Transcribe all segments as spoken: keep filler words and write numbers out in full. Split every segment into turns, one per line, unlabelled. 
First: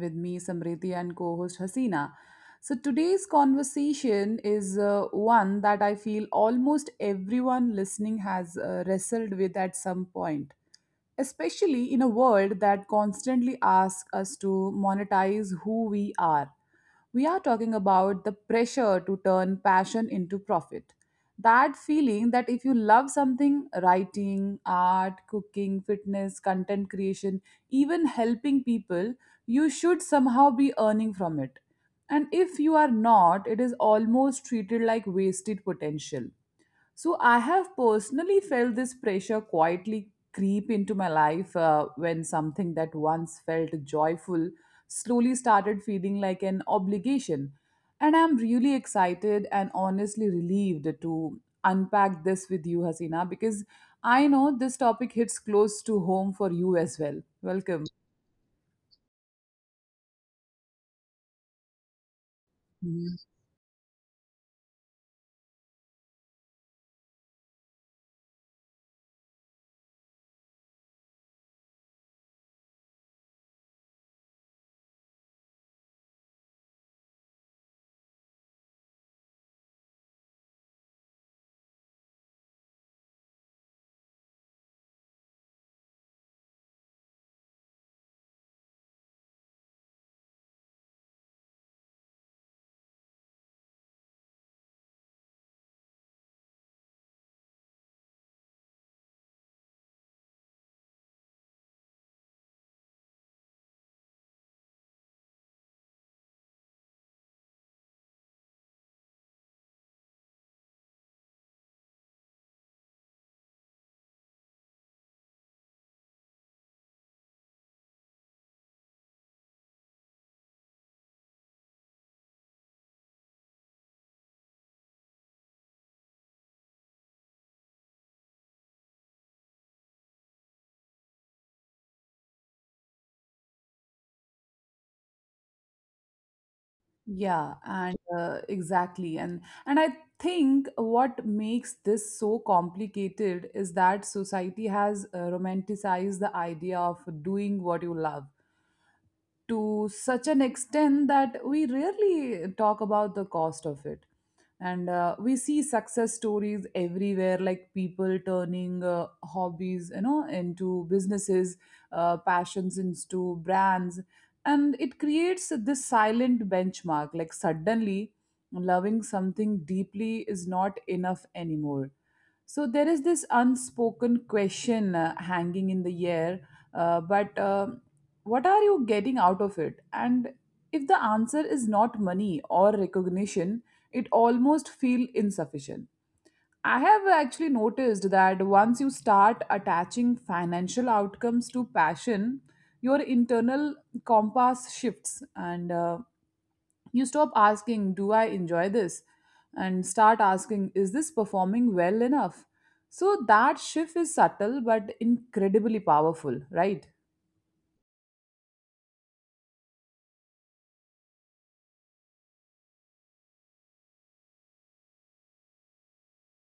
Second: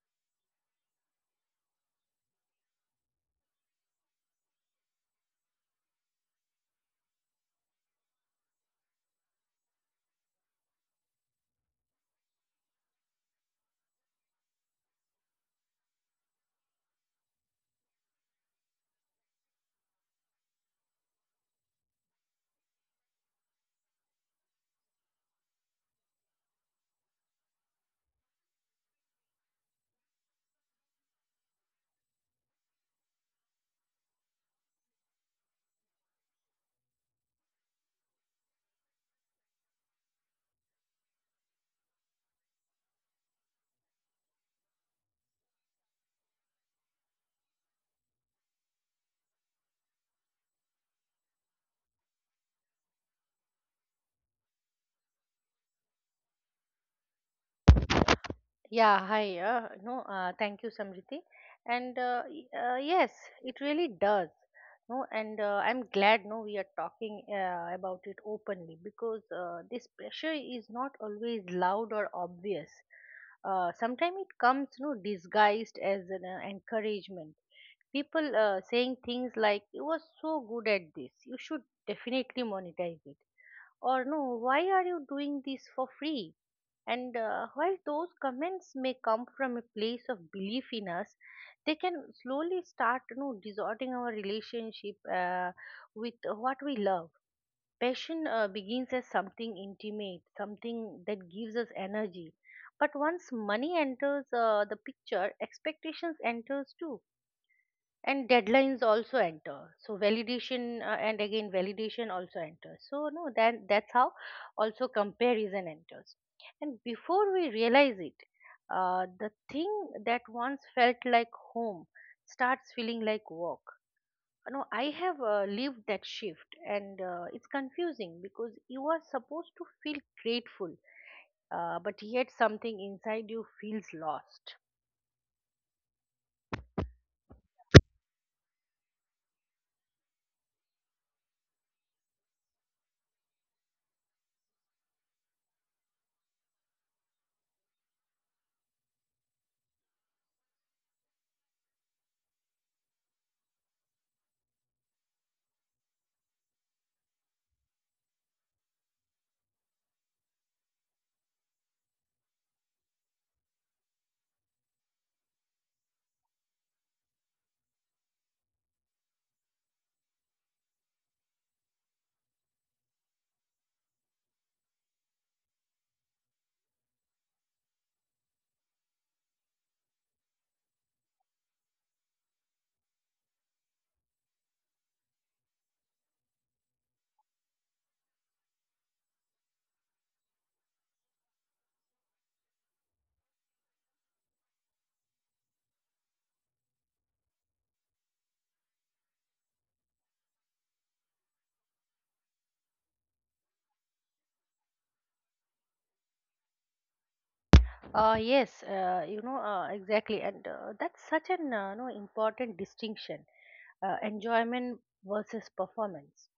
with me, Samriti, and co host Hasina. So, today's conversation is uh, one that I feel almost everyone listening has uh, wrestled with at some point, especially in a world that constantly asks us to monetize who we are. We are talking about the pressure to turn passion into profit, that feeling that if you love something, writing, art, cooking, fitness, content creation, even helping people, you should somehow be earning from it. And if you are not, it is almost treated like wasted potential. So I have personally felt this pressure quietly creep into my life uh, when something that once felt joyful slowly started feeling like an obligation. And I'm really excited and honestly relieved to unpack this with you, Hasina, because I know this topic hits close to home for you as well. Welcome.
Yeah, hi. Uh, no, uh, thank you, Samriti. And uh, y- uh, yes, it really does. No, and uh, I'm glad no we are talking uh, about it openly because uh, this pressure is not always loud or obvious. Uh, sometimes it comes no disguised as an uh, encouragement. People uh, saying things like "You are so good at this. You should definitely monetize it." or no, why are you doing this for free? And uh, while those comments may come from a place of belief in us, they can slowly start you know, distorting our relationship uh, with what we love. Passion uh, begins as something intimate, something that gives us energy. But once money enters uh, the picture, expectations enters too and deadlines also enter, so validation uh, and again validation also enters, so no that that's how also comparison enters. And before we realize it, uh, the thing that once felt like home starts feeling like work. No, I have uh, lived that shift, and uh, it's confusing because you are supposed to feel grateful, uh, but yet something inside you feels lost.
Yeah, and uh, exactly. And and I think what makes this so complicated is that society has uh, romanticized the idea of doing what you love to such an extent that we rarely talk about the cost of it. And uh, we see success stories everywhere, like people turning uh, hobbies, you know, into businesses, uh, passions into brands, and it creates this silent benchmark. Like, suddenly, loving something deeply is not enough anymore. So there is this unspoken question uh, hanging in the air, uh, but um what are you getting out of it? And if the answer is not money or recognition, it almost feel insufficient. I have actually noticed that once you start attaching financial outcomes to passion, your internal compass shifts and uh, you stop asking, do I enjoy this? And start asking, is this performing well enough? So that shift is subtle but incredibly powerful, right?
Uh, yes, uh, you know, uh, exactly. And uh, that's such an uh, you know, important distinction, uh, enjoyment versus performance.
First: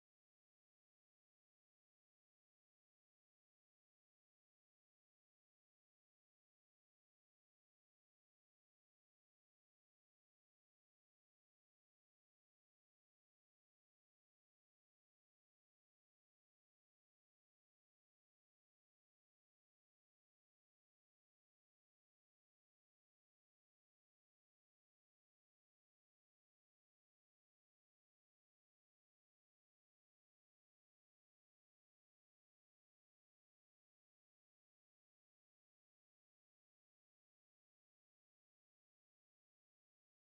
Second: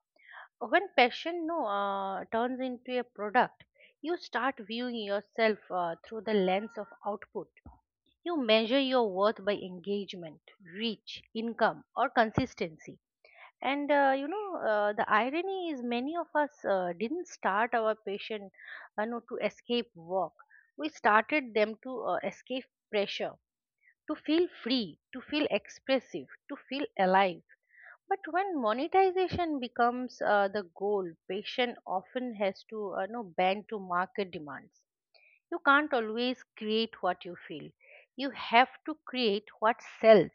When passion no, uh, turns into a product, you start viewing yourself uh, through the lens of output. You measure your worth by engagement, reach, income, or consistency. And uh, you know, uh, the irony is many of us uh, didn't start our patient uh, no, to escape work. We started them to uh, escape pressure, to feel free, to feel expressive, to feel alive. But when monetization becomes uh, the goal, patient often has to uh, no, bend to market demands. You can't always create what you feel. You have to create what sells.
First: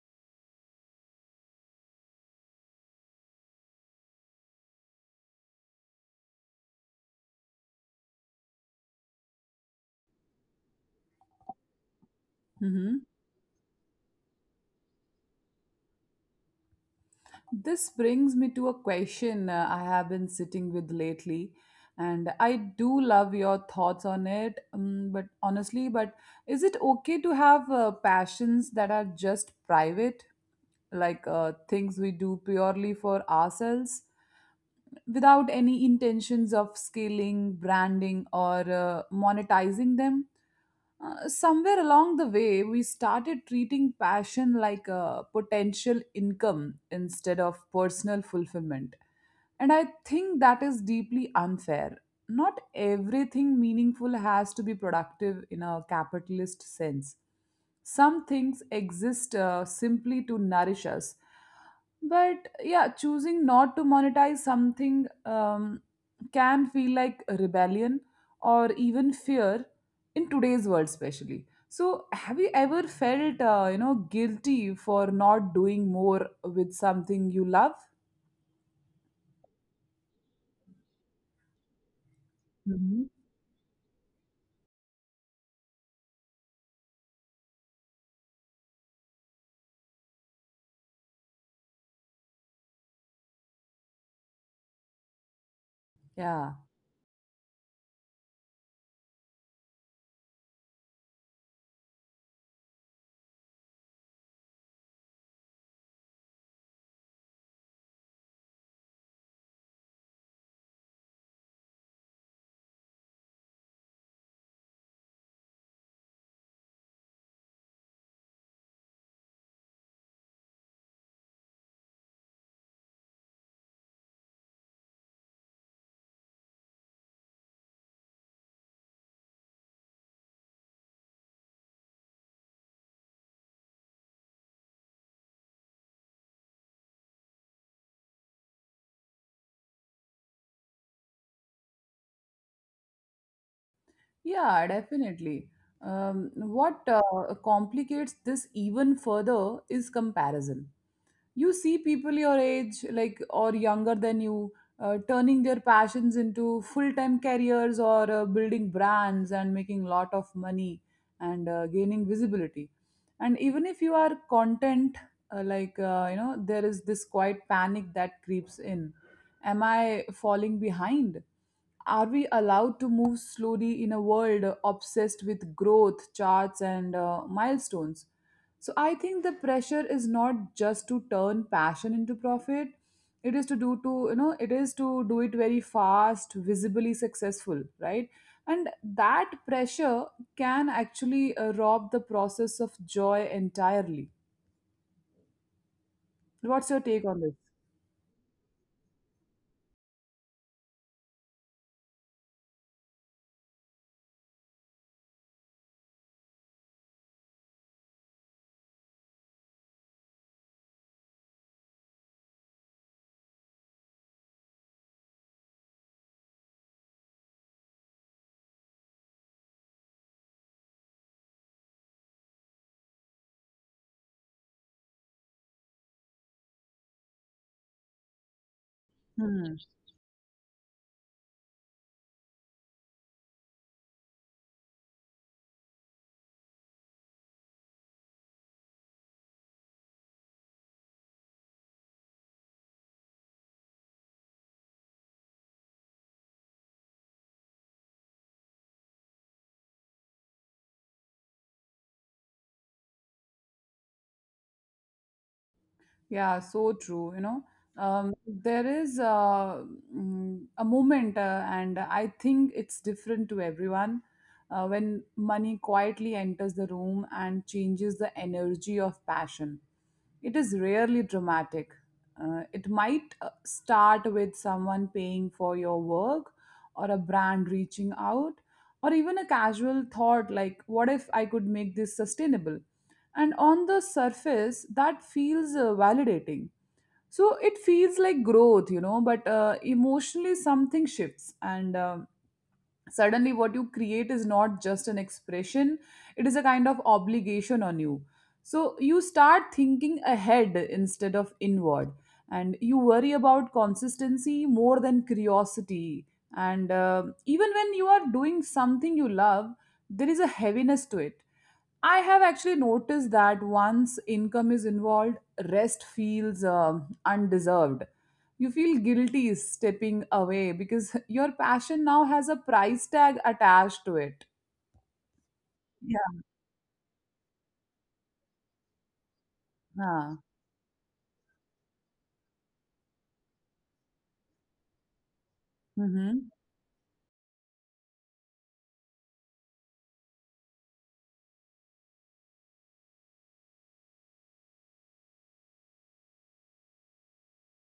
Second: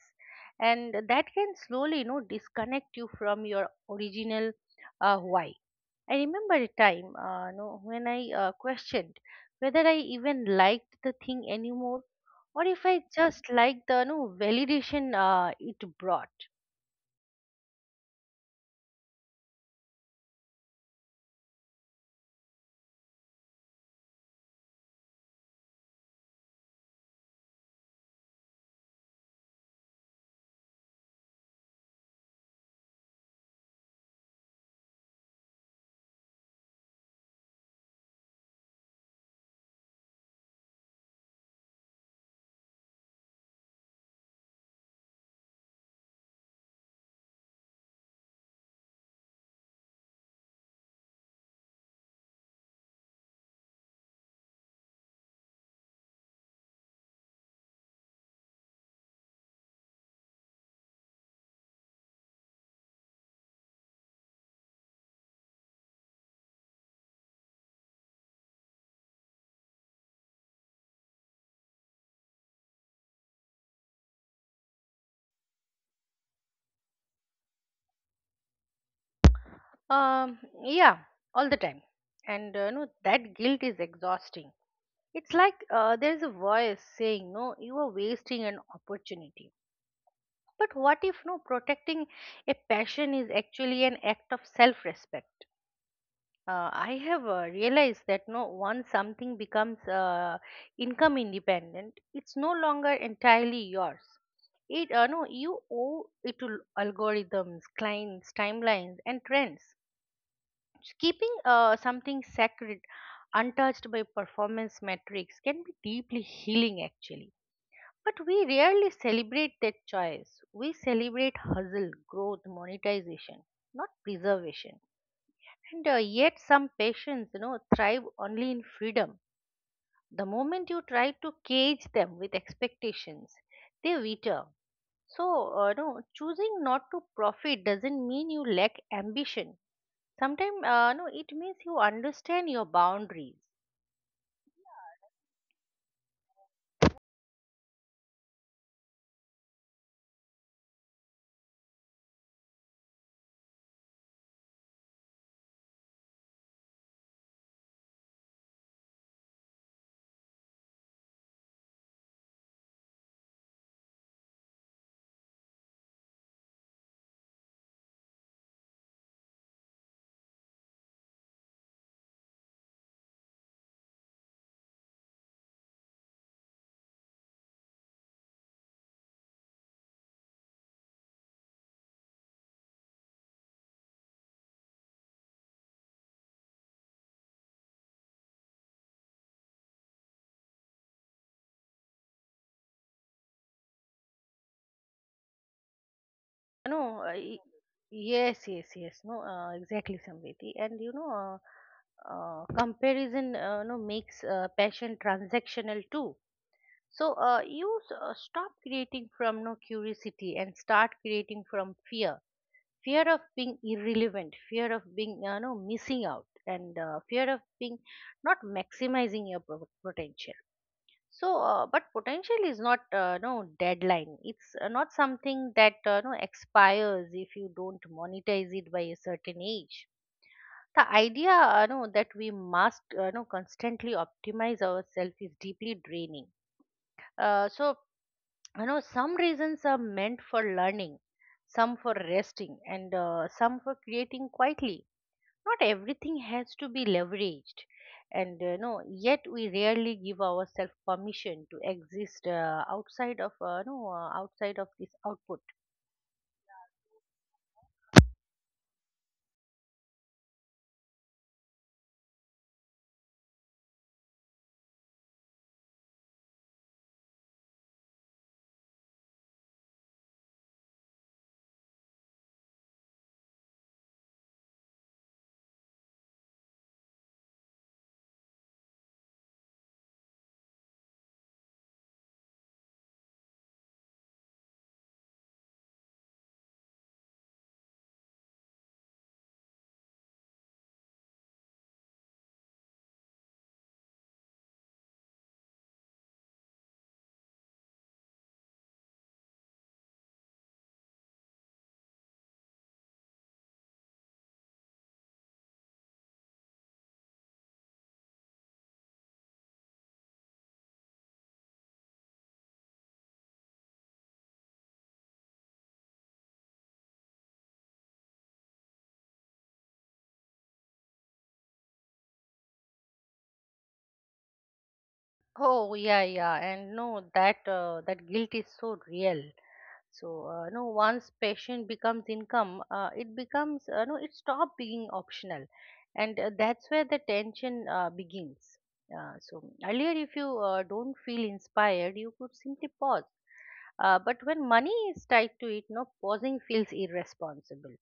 And that can slowly, you know, disconnect you from your original uh, why. I remember a time uh, you know, when I uh, questioned whether I even liked the thing anymore, or if I
Hmm.
just liked the you know, validation uh, it brought.
This brings me to a question uh, I have been sitting with lately, and I do love your thoughts on it. Um, but honestly, but is it okay to have uh, passions that are just private, like uh, things we do purely for ourselves, without any intentions of scaling, branding, or uh, monetizing them? Uh, somewhere along the way, we started treating passion like a potential income instead of personal fulfillment. And I think that is deeply unfair. Not everything meaningful has to be productive in a capitalist sense. Some things exist uh, simply to nourish us. But yeah, choosing not to monetize something um, can feel like rebellion, or even fear, in today's world, especially. So, have you ever felt, uh, you know, guilty for not doing more with something you love?
Um, yeah, all the time. And uh, you know,
Mhm.
that guilt is exhausting. It's like uh, there's a voice saying, no, you are wasting an opportunity. But what if, no, protecting a passion is actually an act of self respect?
Yeah,
Uh, I have uh, realized that no, once something becomes uh, income independent, it's no longer entirely yours. It uh, no, you owe it to algorithms, clients, timelines, and trends. Keeping uh, something sacred untouched by performance metrics can be deeply healing actually. But we rarely celebrate that choice. We celebrate hustle, growth, monetization, not preservation. And uh, yet, some patients, you know, thrive only in freedom. The moment you try to cage them with expectations, they wither. So, uh, no, choosing not to profit doesn't mean you lack ambition. Sometimes, uh, no, it means you understand your boundaries.
yeah, definitely. Um, what uh, complicates this even further is comparison. You see people your age, like, or younger than you, uh, turning their passions into full-time careers, or uh, building brands and making lot of money, and uh, gaining visibility. And even if you are content, uh, like uh, you know, there is this quiet panic that creeps in. Am I falling behind? Are we allowed to move slowly in a world obsessed with growth charts and uh, milestones? So I think the pressure is not just to turn passion into profit. It is to do, to, you know, it is to do it very fast, visibly successful, right? And that pressure can actually uh, rob the process of joy entirely. What's your
No,
take
uh,
on
y- yes, yes, yes. No, uh, exactly, Samriti. And you know, uh, uh, comparison, uh, no, makes uh, passion transactional too. So uh, you s- uh, stop creating from no curiosity and start creating from fear. Fear of being irrelevant, fear of being, uh, no, missing out, and uh, fear of being not maximizing your pro- potential. So uh, but potential is not uh, no deadline. It's uh, not something that uh, no expires if you don't monetize it by a certain
this?
age. The idea uh, no that we must uh, no constantly optimize ourselves is deeply draining. Uh, so, you know some reasons are meant for learning, some for resting, and uh, some for creating quietly. Not everything has to be leveraged, and uh, no yet we rarely give ourselves permission to exist uh, outside of uh, no uh, outside of this output.
Yeah, so true. You know, um, there is, uh, mm, a moment, uh, and I think it's different to everyone, uh, when money quietly enters the room and changes the energy of passion. It is rarely dramatic. Uh, it might uh, start with someone paying for your work, or a brand reaching out, or even a casual thought like, what if I could make this sustainable? And on the surface that feels uh, validating, so it feels like growth, you know. But uh, emotionally something shifts, and um suddenly what you create is not just an expression, it is a kind of obligation on you. So you start thinking ahead instead of inward, and you worry about consistency more than curiosity. And uh, even when you are doing something you love, there is a heaviness to it. I have actually noticed that once income is involved, rest feels um undeserved. You feel guilty stepping away because your passion now has a price tag attached to it.
Oh yeah,
Yeah.
yeah, and no that uh, that guilt is so real. So
Ah.
uh, no, once passion becomes income, uh, it becomes, uh, no, it stops being optional. And uh,
Hmm.
that's where the tension uh, begins. Uh, so, earlier, if you uh, don't feel inspired, you could simply pause. Uh, but when money is tied to it, no pausing feels irresponsible.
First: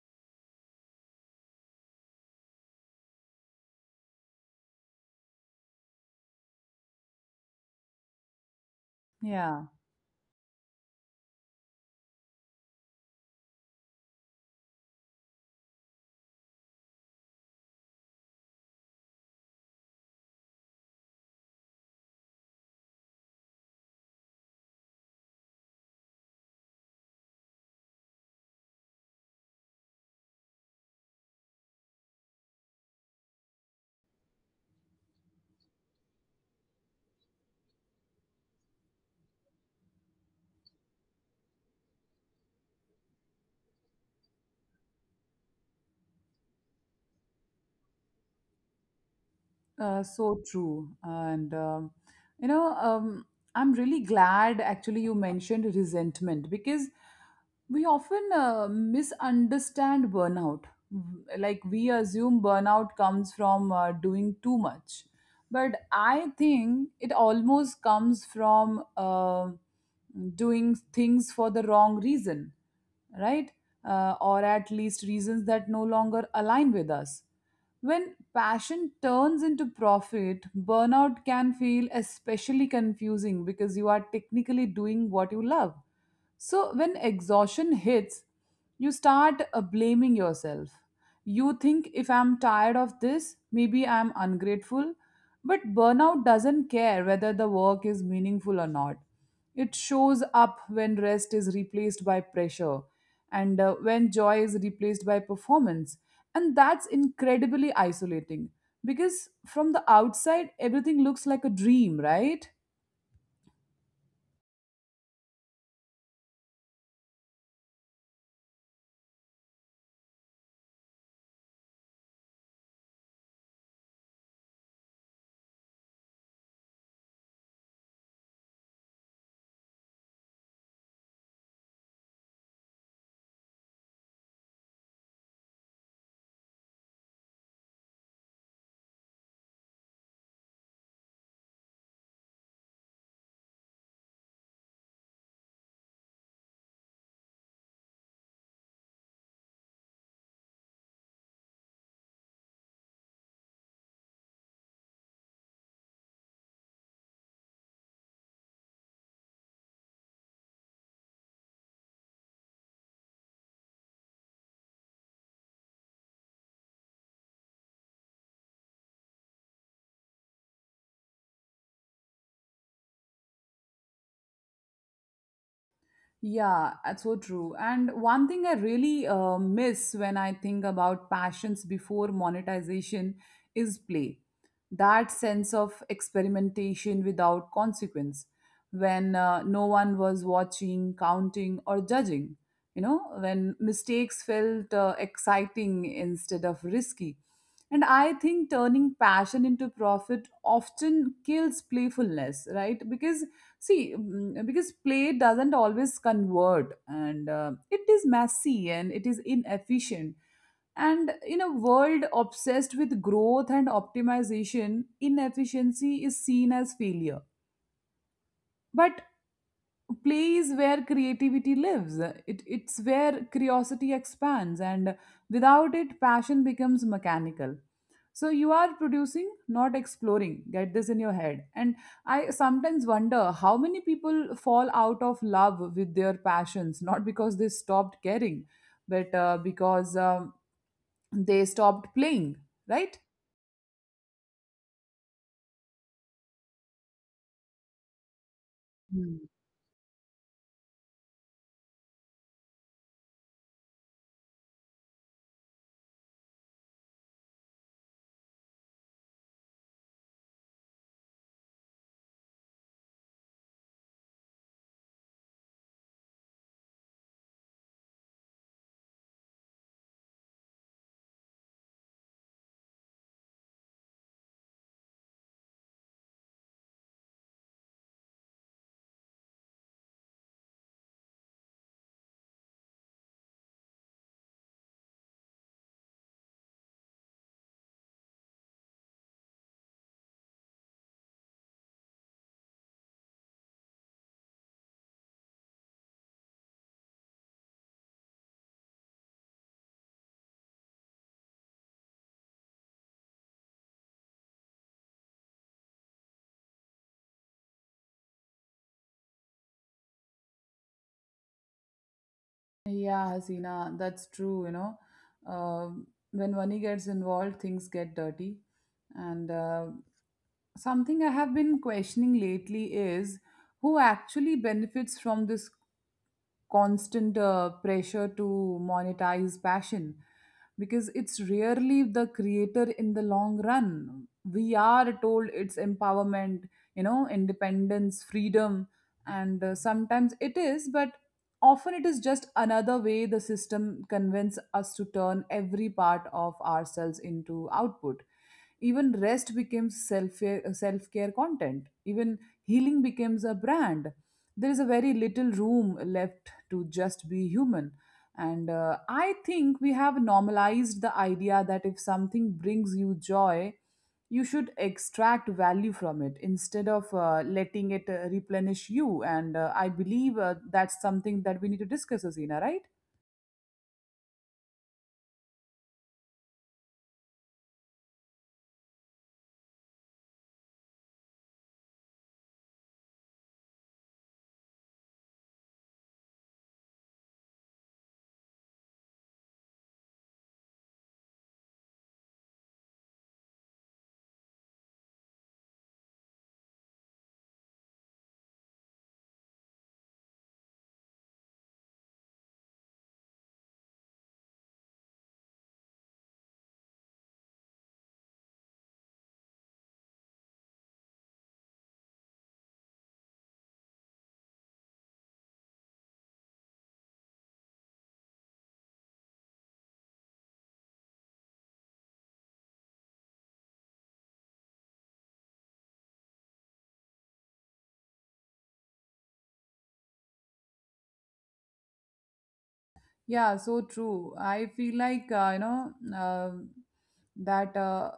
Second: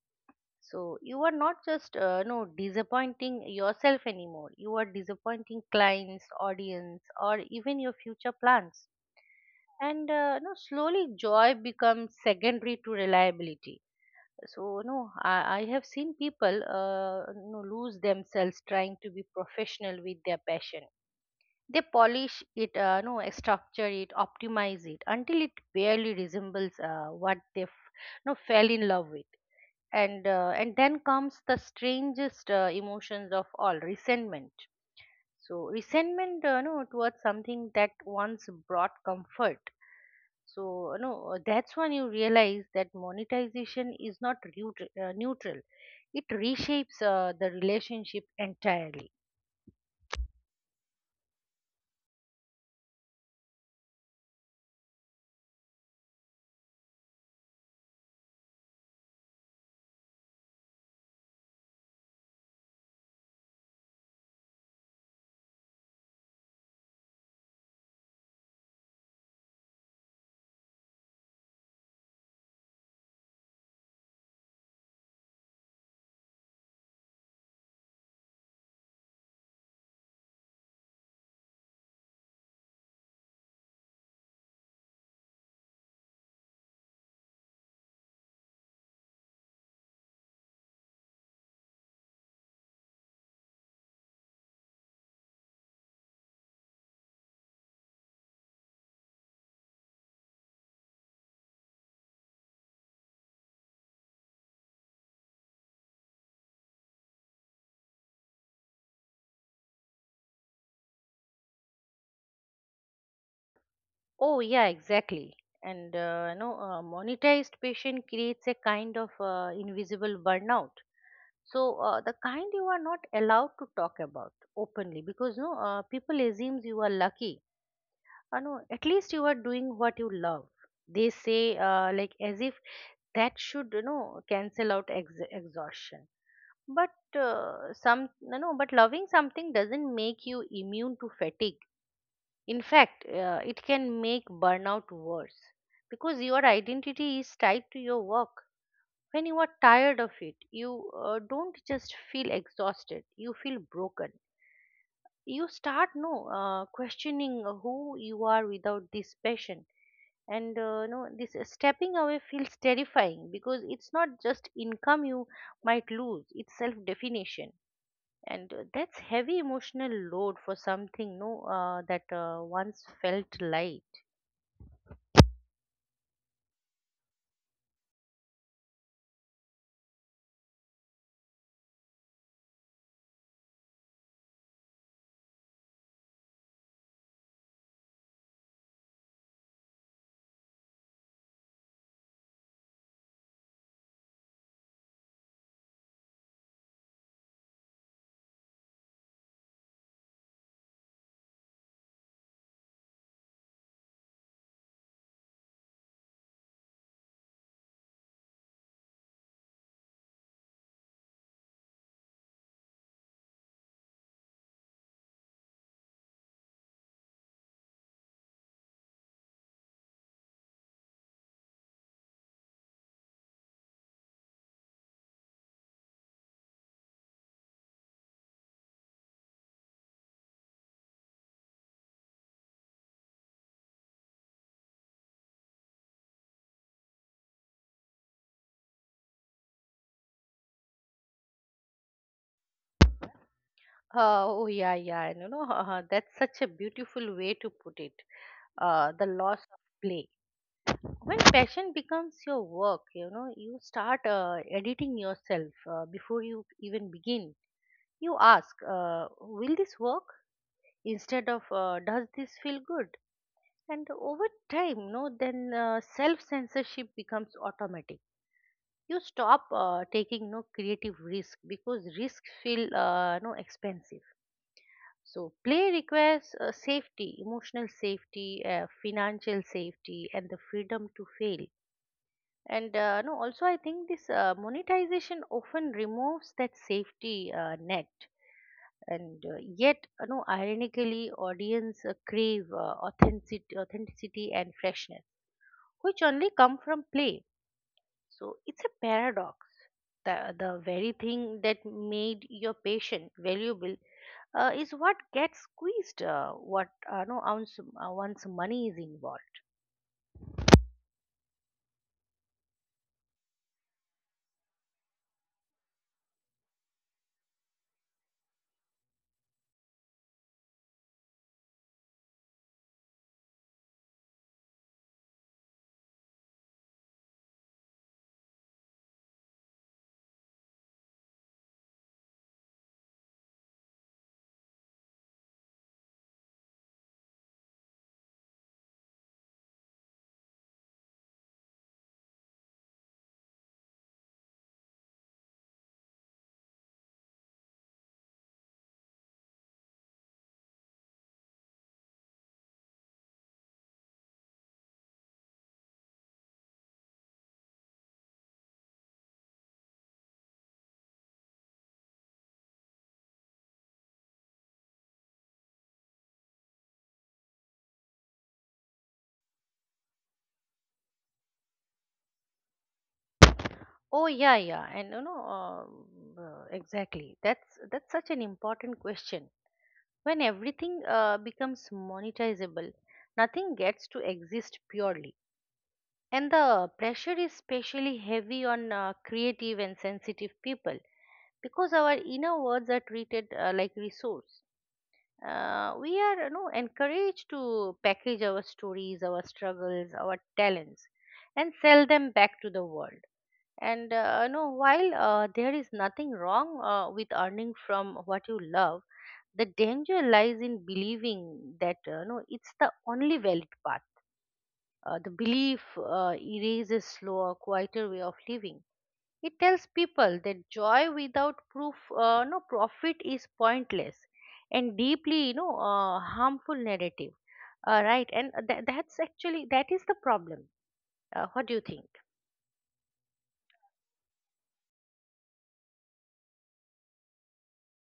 So you are not just uh, no disappointing yourself anymore. You are disappointing clients, audience, or even your future plans.
Yeah.
And uh, no, slowly joy becomes secondary to reliability. So no, I, I have seen people uh, no, lose themselves trying to be professional with their passion. They polish it, uh, no, uh, structure it, optimize it until it barely resembles uh, what they f- no, fell in love with. And uh, and then comes the strangest uh, emotions of all, resentment. So, resentment, uh, no, towards something that once brought comfort. So uh, no, uh, that's when you realize that monetization is not neut- uh, neutral. It reshapes uh, the relationship entirely.
Uh, so true. And, um, you know, um, I'm really glad actually you mentioned resentment because we often uh, misunderstand burnout. Mm. Like, we assume burnout comes from uh, doing too much. But I think it almost comes from uh, doing things for the wrong reason, right? Uh, or at least reasons that no longer align with us. When passion turns into profit, burnout can feel especially confusing because you are technically doing what you love. So, when exhaustion hits, you start uh, blaming yourself. You think, if I'm tired of this, maybe I'm ungrateful. But burnout doesn't care whether the work is meaningful or not. It shows up when rest is replaced by pressure, and uh, when joy is replaced by performance. And that's incredibly isolating because from the outside, everything looks like a dream, right?
Oh, yeah, exactly. And uh, you know, a monetized patient creates a kind of uh, invisible burnout. So uh, the kind you are not allowed to talk about openly because no uh, people assumes you are lucky. Uh, no, at least you are doing what you love. They say uh, like as if that should you know cancel out ex- exhaustion. But uh, some no no, but loving something doesn't make you immune to fatigue. In fact, uh, it can make burnout worse, because your identity is tied to your work. When you are tired of it, you uh, don't just feel exhausted, you feel broken. You start no uh, questioning who you are without this passion. And uh, no, this stepping away feels terrifying because it's not just income you might lose; it's self-definition, and uh, that's heavy emotional load for something no uh, that uh, once felt light.
Yeah, that's so true. And one thing I really uh, miss when I think about passions before monetization is play. That sense of experimentation without consequence, when uh, no one was watching, counting, or judging. You know, when mistakes felt uh, exciting instead of risky. And I think turning passion into profit often kills playfulness, right? Because, see, mm, because play doesn't always convert, and uh, it is messy and it is inefficient. And in a world obsessed with growth and optimization, inefficiency is seen as failure. But play is where creativity lives it, it's where curiosity expands, and without it passion becomes mechanical. So you are producing, not exploring. Get this in your head. And I sometimes wonder how many people fall out of love with their passions not because they stopped caring, but uh, because um, they stopped playing, right?
Uh, oh yeah, yeah, and you know uh, that's such a beautiful way to put it. Uh, the loss of play. When passion becomes your work, you know, you start uh, editing yourself uh, before you even begin. You ask, uh, will this work? Instead of, uh, does this feel good? And over time, you know, then uh, self-censorship becomes automatic. You stop uh, taking no creative risk because risks feel uh, no expensive. So play requires uh, safety, emotional safety, uh, financial safety, and the freedom to fail. And uh, no, also I think this uh, monetization often removes that safety uh, net. And uh, yet, you know, ironically, audience uh, crave uh, authenticity, authenticity and freshness, which only come from play. So it's a paradox. The, the very thing that made your patient valuable uh, is what gets squeezed, uh, what uh, no ounce, uh, once money is involved.
Yeah, Hasina, that's true, you know. Um when money gets involved, things get dirty. And uh, something I have been questioning lately is, who actually benefits from this constant uh, pressure to monetize passion? Because it's rarely the creator in the long run. We are told it's empowerment, you know, independence, freedom, and uh, sometimes it is. But often it is just another way the system convinces us to turn every part of ourselves into output. Even rest becomes self self care content. Even healing becomes a brand. There is a very little room left to just be human. And uh, I think we have normalized the idea that if something brings you joy, you should extract value from it instead of uh, letting it uh, replenish you. And uh, I believe uh, that's something that we need to discuss, Asina, right?
Oh yeah, yeah, and you know uh, uh, exactly, that's that's such an important question. When everything uh, becomes monetizable, nothing gets to exist purely, and the pressure is especially heavy on uh, creative and sensitive people, because our inner words are treated uh, like resource. Uh, we are, you know encouraged to package our stories, our struggles, our talents, and sell them back to the world. And uh, you know while uh, there is nothing wrong uh, with earning from what you love, the danger lies in believing that uh, you know, it's the only valid path. Uh, the belief uh, erases slower, quieter way of living. It tells people that joy without proof, uh, no profit is pointless, and deeply, you know, uh, harmful narrative. Uh, right, and tha- that's actually that is the problem. Uh, what do you think?
Yeah, so true. I feel like uh, you know, um that uh,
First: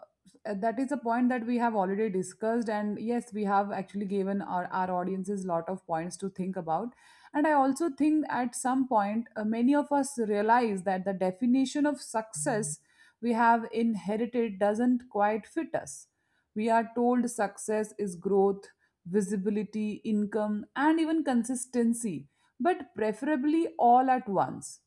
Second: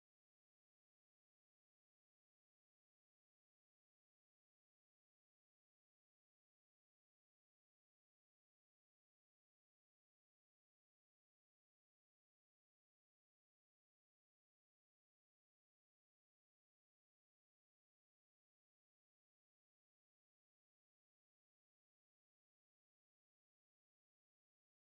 uh, that is a point that we have already discussed, and yes, we have actually given our, our audiences a lot of points to think about. And I also think at some point, uh, many of us realize that the definition of success we have inherited doesn't quite fit us. We are told success is growth, visibility, income, and even consistency, but preferably all at once.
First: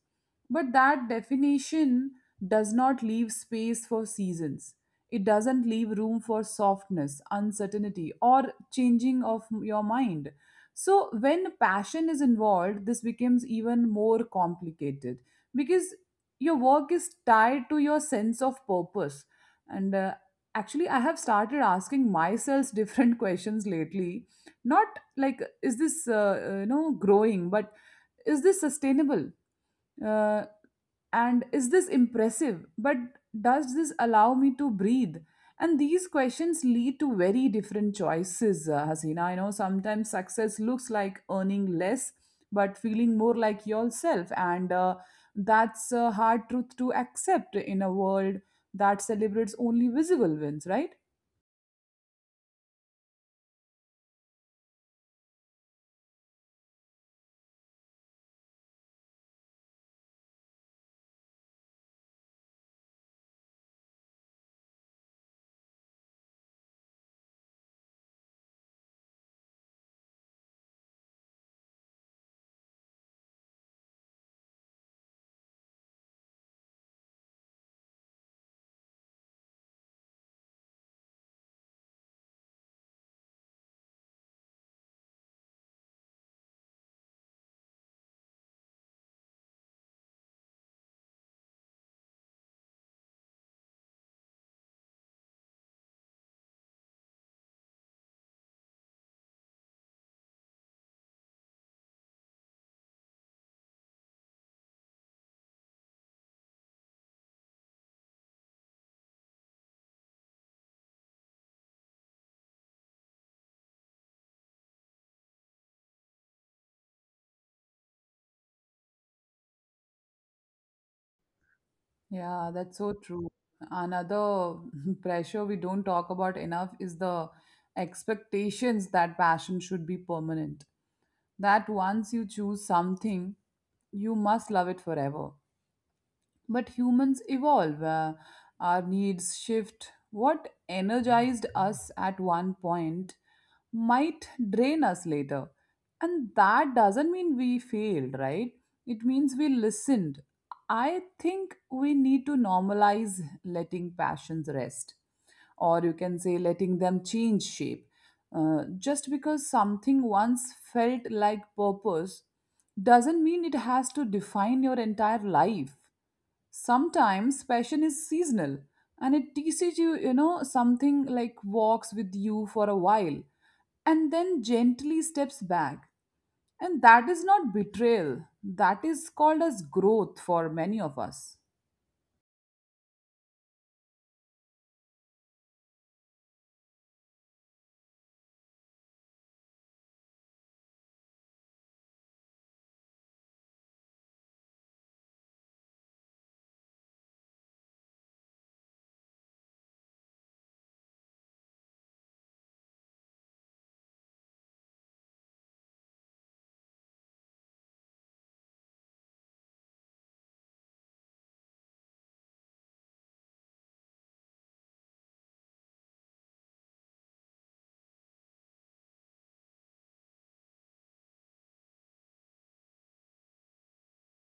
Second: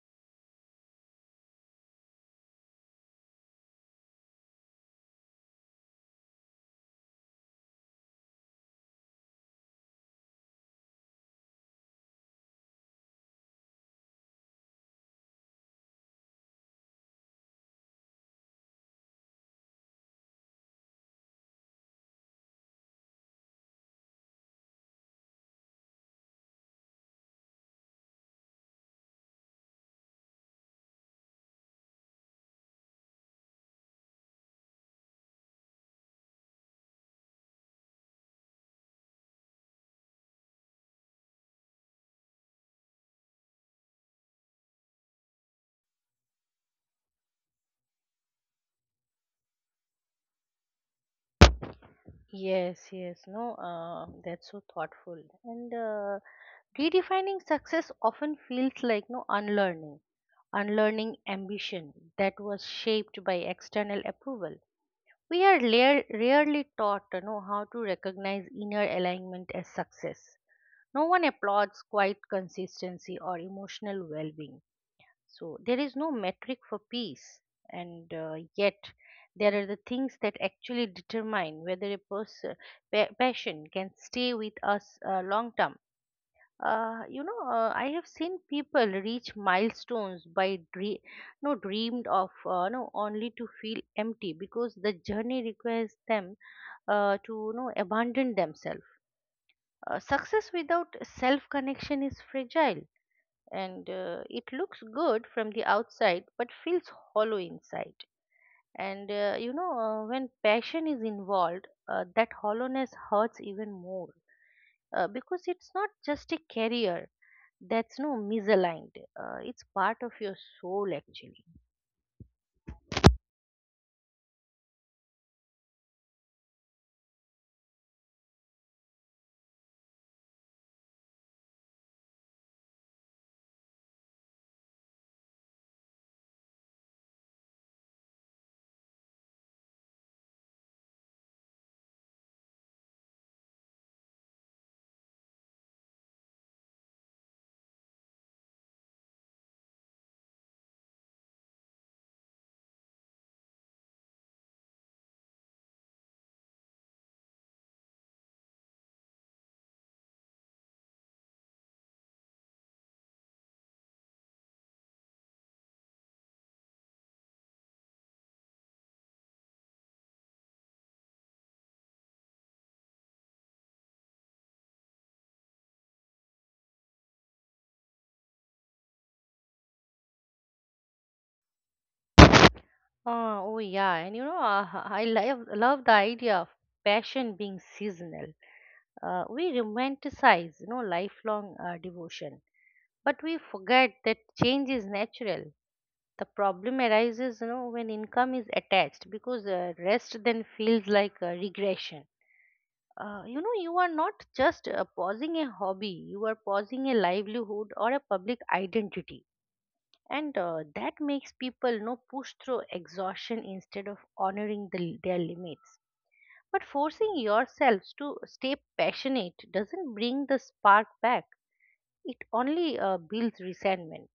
But that definition does not leave space for seasons. It doesn't leave room for softness, uncertainty, or changing of your mind. So, when passion is involved, this becomes even more complicated because your work is tied to your sense of purpose. And uh, actually, I have started asking myself different questions lately. Not like, is this, uh, uh, you know, growing, but is this sustainable? uh, and is this impressive, but does this allow me to breathe? And these questions lead to very different choices. uh, Hasina, I know sometimes success looks like earning less but feeling more like yourself. And uh, that's a hard truth to accept in a world that celebrates only visible wins, right?
Yes, yes, no, uh, that's so thoughtful. And uh, redefining success often feels like no unlearning, unlearning ambition that was shaped by external approval. We are lar- rarely taught, you know, how to recognize inner alignment as success. No one applauds quiet consistency or emotional well being. So there is no metric for peace, and uh, yet there are the things that actually determine whether a person, pa- passion can stay with us uh, long term. Uh, you know, uh, I have seen people reach milestones by dream, no dreamed of, uh, no only to feel empty because the journey requires them uh, to you know abandon themselves. Uh, success without self connection is fragile, and uh, it looks good from the outside but feels hollow inside. And uh, you know, uh, when passion is involved, uh, that hollowness hurts even more, uh, because it's not just a career that's no misaligned, uh, it's part of your soul actually.
Yeah, that's so true. Another pressure we don't talk about enough is the expectations that passion should be permanent, that once you choose something, you must love it forever. But humans evolve. Uh, our needs shift. What energized us at one point might drain us later. And that doesn't mean we failed, right? It means we listened. I think we need to normalize letting passions rest, or you can say letting them change shape. Uh, just because something once felt like purpose doesn't mean it has to define your entire life. Sometimes passion is seasonal, and it teaches you, you know something like walks with you for a while and then gently steps back. And that is not betrayal, that is called as growth for many of us.
Oh, oh yeah, and you know, uh, I love love the idea of passion being seasonal. Uh, we romanticize, you know, lifelong uh, devotion, but we forget that change is natural. The problem arises, you know, when income is attached because uh, rest then feels like a regression. Uh, you know, you are not just uh, pausing a hobby; you are pausing a livelihood or a public identity, and uh, that makes people you push through exhaustion instead of honoring the, their limits. But forcing yourselves to stay passionate doesn't bring the spark back, it only uh, builds resentment.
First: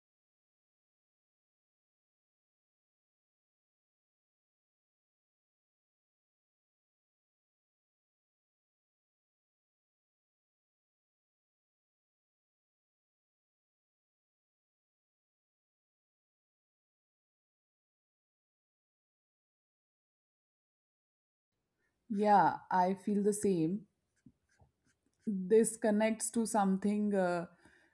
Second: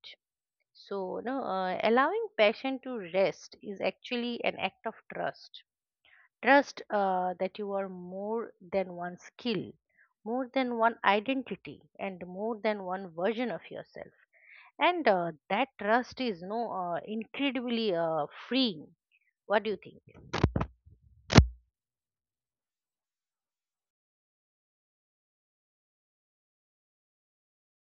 So you uh, allowing passion to rest is actually an act of trust. Trust uh, that you are more than one skill, more than one identity, and more than one version of yourself. And uh, that trust is no uh, incredibly uh, freeing. What do you think?
Yeah, I feel the same. This connects to something uh,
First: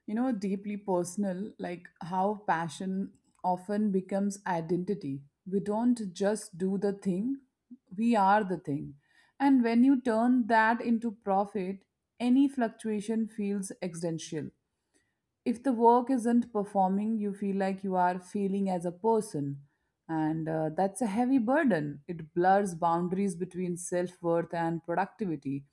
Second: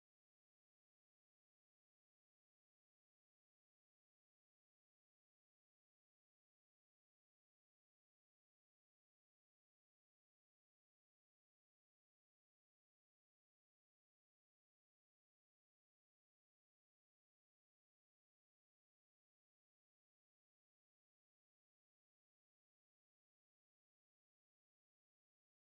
you know deeply personal, like how passion often becomes identity. We don't just do the thing, we are the thing. And when you turn that into profit, any fluctuation feels existential. If the work isn't performing, you feel like you are failing as a person. And uh, that's a heavy burden. It blurs boundaries between self worth and productivity.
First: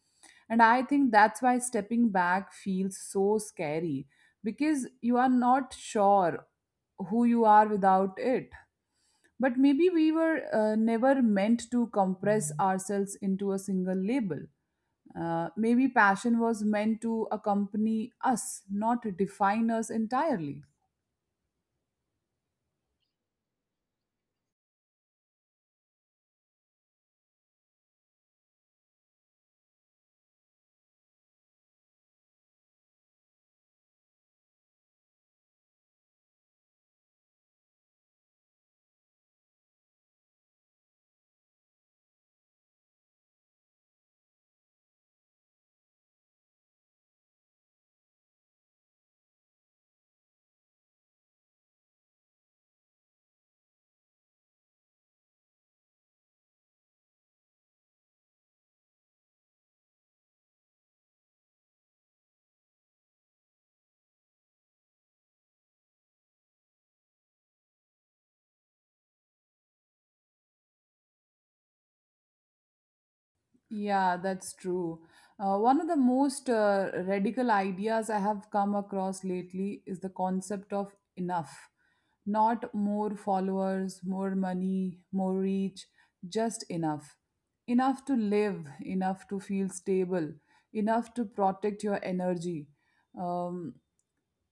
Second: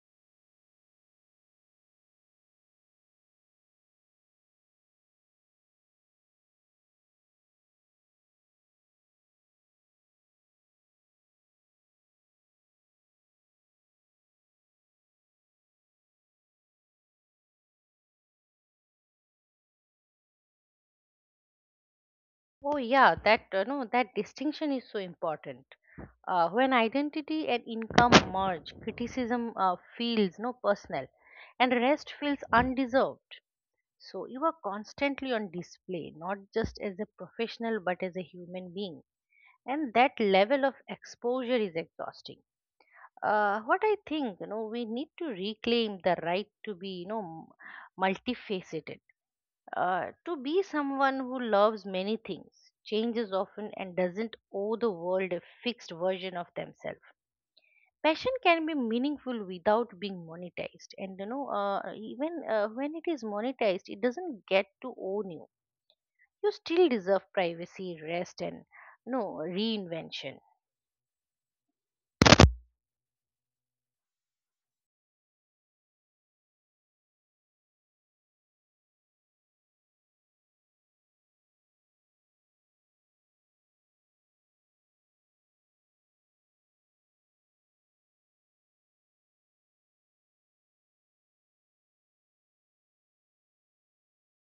And I think that's why stepping back feels so scary, because you are not sure who you are without it. But maybe we were uh, never meant to compress ourselves into a single label. Uh, maybe passion was meant to accompany us, not define us entirely.
Oh yeah, that uh, no, that distinction is so important. Uh, when identity and income merge, criticism uh, feels no personal, and rest feels undeserved. So you are constantly on display, not just as a professional but as a human being, and that level of exposure is exhausting. Uh, what I think, you know, we need to reclaim the right to be, you know, m- multifaceted, uh, to be someone who loves many things, changes often, and doesn't owe the world a fixed version of themselves. Passion can be meaningful without being monetized, and you know, uh, even uh, when it is monetized, it doesn't get to own you. You still deserve privacy, rest, and no reinvention.
Yeah, that's true. Uh, one of the most uh, radical ideas I have come across lately is the concept of enough. Not more followers, more money, more reach, just enough. Enough to live, enough to feel stable, enough to protect your energy. Um,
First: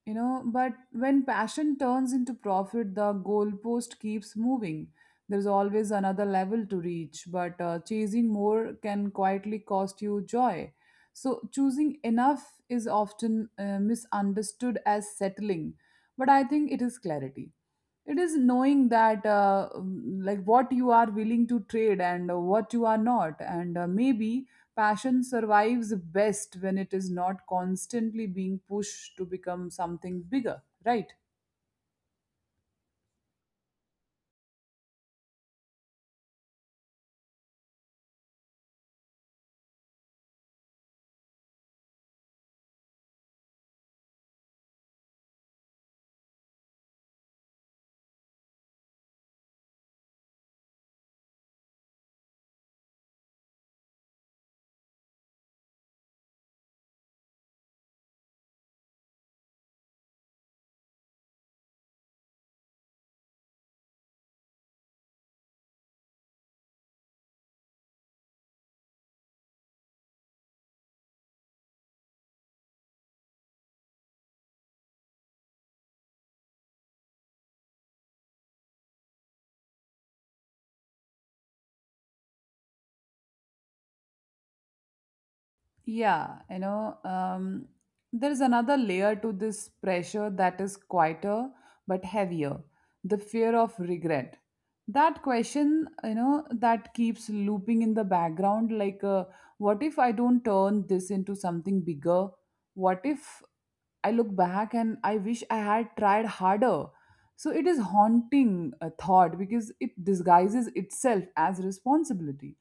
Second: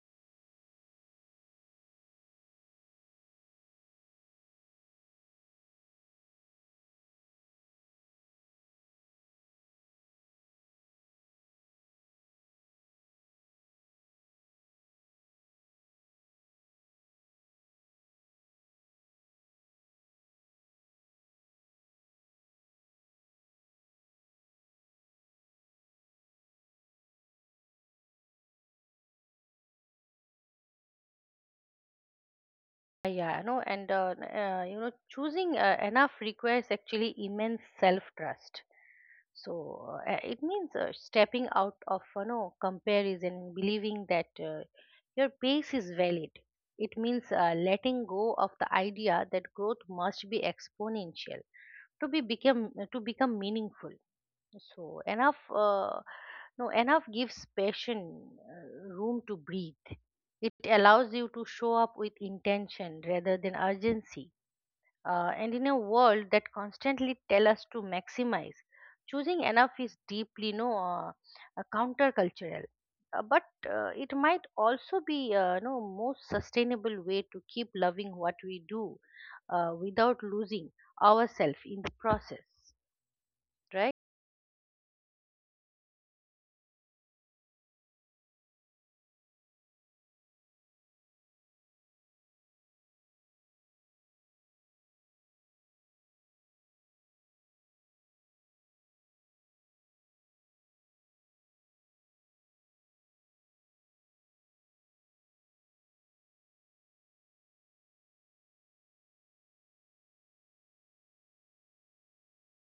you know but when passion turns into profit, the goalpost keeps moving. There's always another level to reach, but uh, chasing more can quietly cost you joy. So choosing enough is often uh, misunderstood as settling, but I think it is clarity. It is knowing that uh, um, like what you are willing to trade and uh, what you are not, and uh, maybe passion survives best when it is not constantly being pushed to become something bigger, right?
Yeah, no, and uh, n- uh, you know, choosing uh, enough requires actually immense self-trust. So uh, it means uh, stepping out of, you know, comparison, believing that uh, your pace is valid. It means uh, letting go of the idea that growth must be exponential to be become to become meaningful. So enough. Uh, no, Enough gives passion uh, room to breathe. It allows you to show up with intention rather than urgency. Uh, and in a world that constantly tell us to maximize, choosing enough is deeply no uh, uh, countercultural. Uh, but uh, it might also be uh, no most sustainable way to keep loving what we do uh, without losing ourselves in the process, right?
Yeah, you know, um, there's another layer to this pressure that is quieter but heavier, the fear of regret. That question, you know, that keeps looping in the background, like, uh, what if I don't turn this into something bigger? What if I look back and I wish I had tried harder? So it is haunting a thought because it disguises itself as responsibility,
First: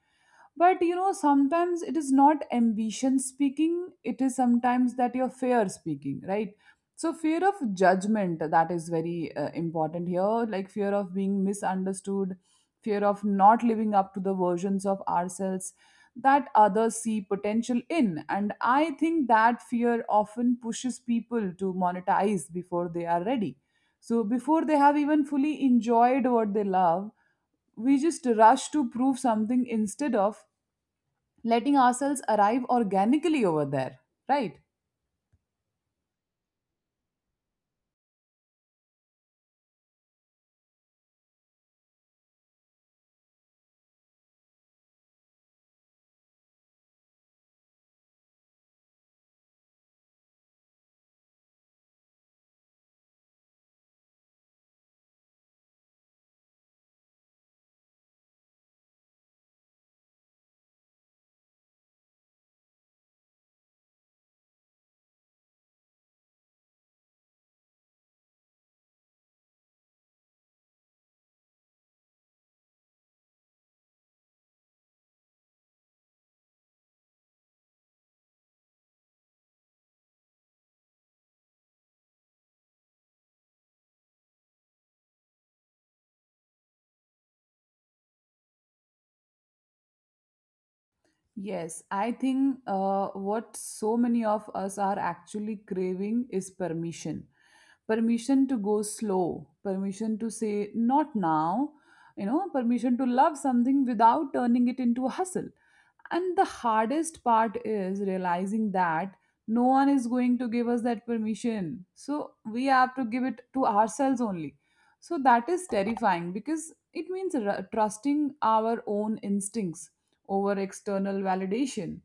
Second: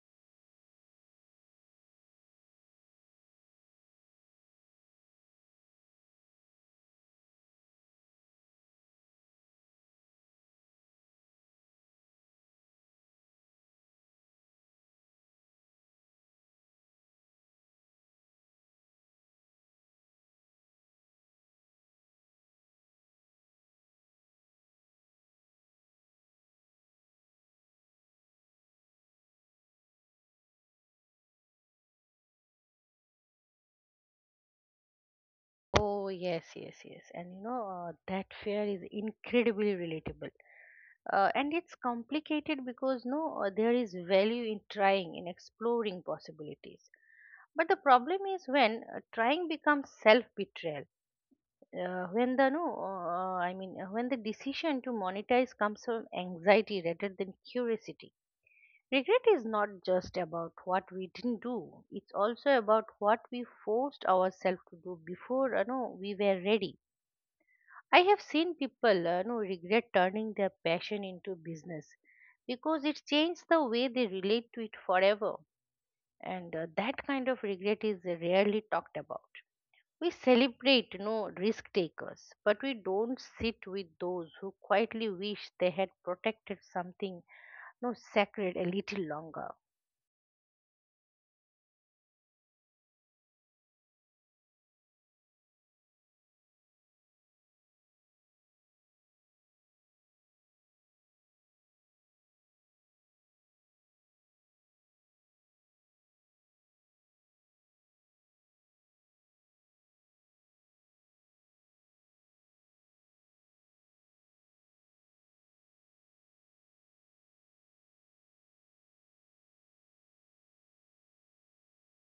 but you know sometimes it is not ambition speaking, it is sometimes that your fear speaking, right? So fear of judgment, that is very uh, important here, like fear of being misunderstood, fear of not living up to the versions of ourselves that others see potential in. And I think that fear often pushes people to monetize before they are ready, so before they have even fully enjoyed what they love. We just rush to prove something instead of letting ourselves arrive organically over there, right?
Oh, yes, yes, yes. And you know, uh, that fear is incredibly relatable. Uh, and it's complicated because no, uh, there is value in trying, in exploring possibilities. But the problem is when uh, trying becomes self-betrayal. Uh, when the no, uh, I mean, uh, When the decision to monetize comes from anxiety rather than curiosity. Regret is not just about what we didn't do; it's also about what we forced ourselves to do before, you know, we were ready. I have seen people uh, no, regret turning their passion into business because it changed the way they relate to it forever. And uh, that kind of regret is rarely talked about. We celebrate, you know, risk takers, but we don't sit with those who quietly wish they had protected something no sacred a little longer.
Yes, I think uh, what so many of us are actually craving is permission. Permission to go slow, permission to say not now, you know, permission to love something without turning it into a hustle. And the hardest part is realizing that no one is going to give us that permission. So we have to give it to ourselves only. So that is terrifying because it means r- trusting our own instincts over external validation,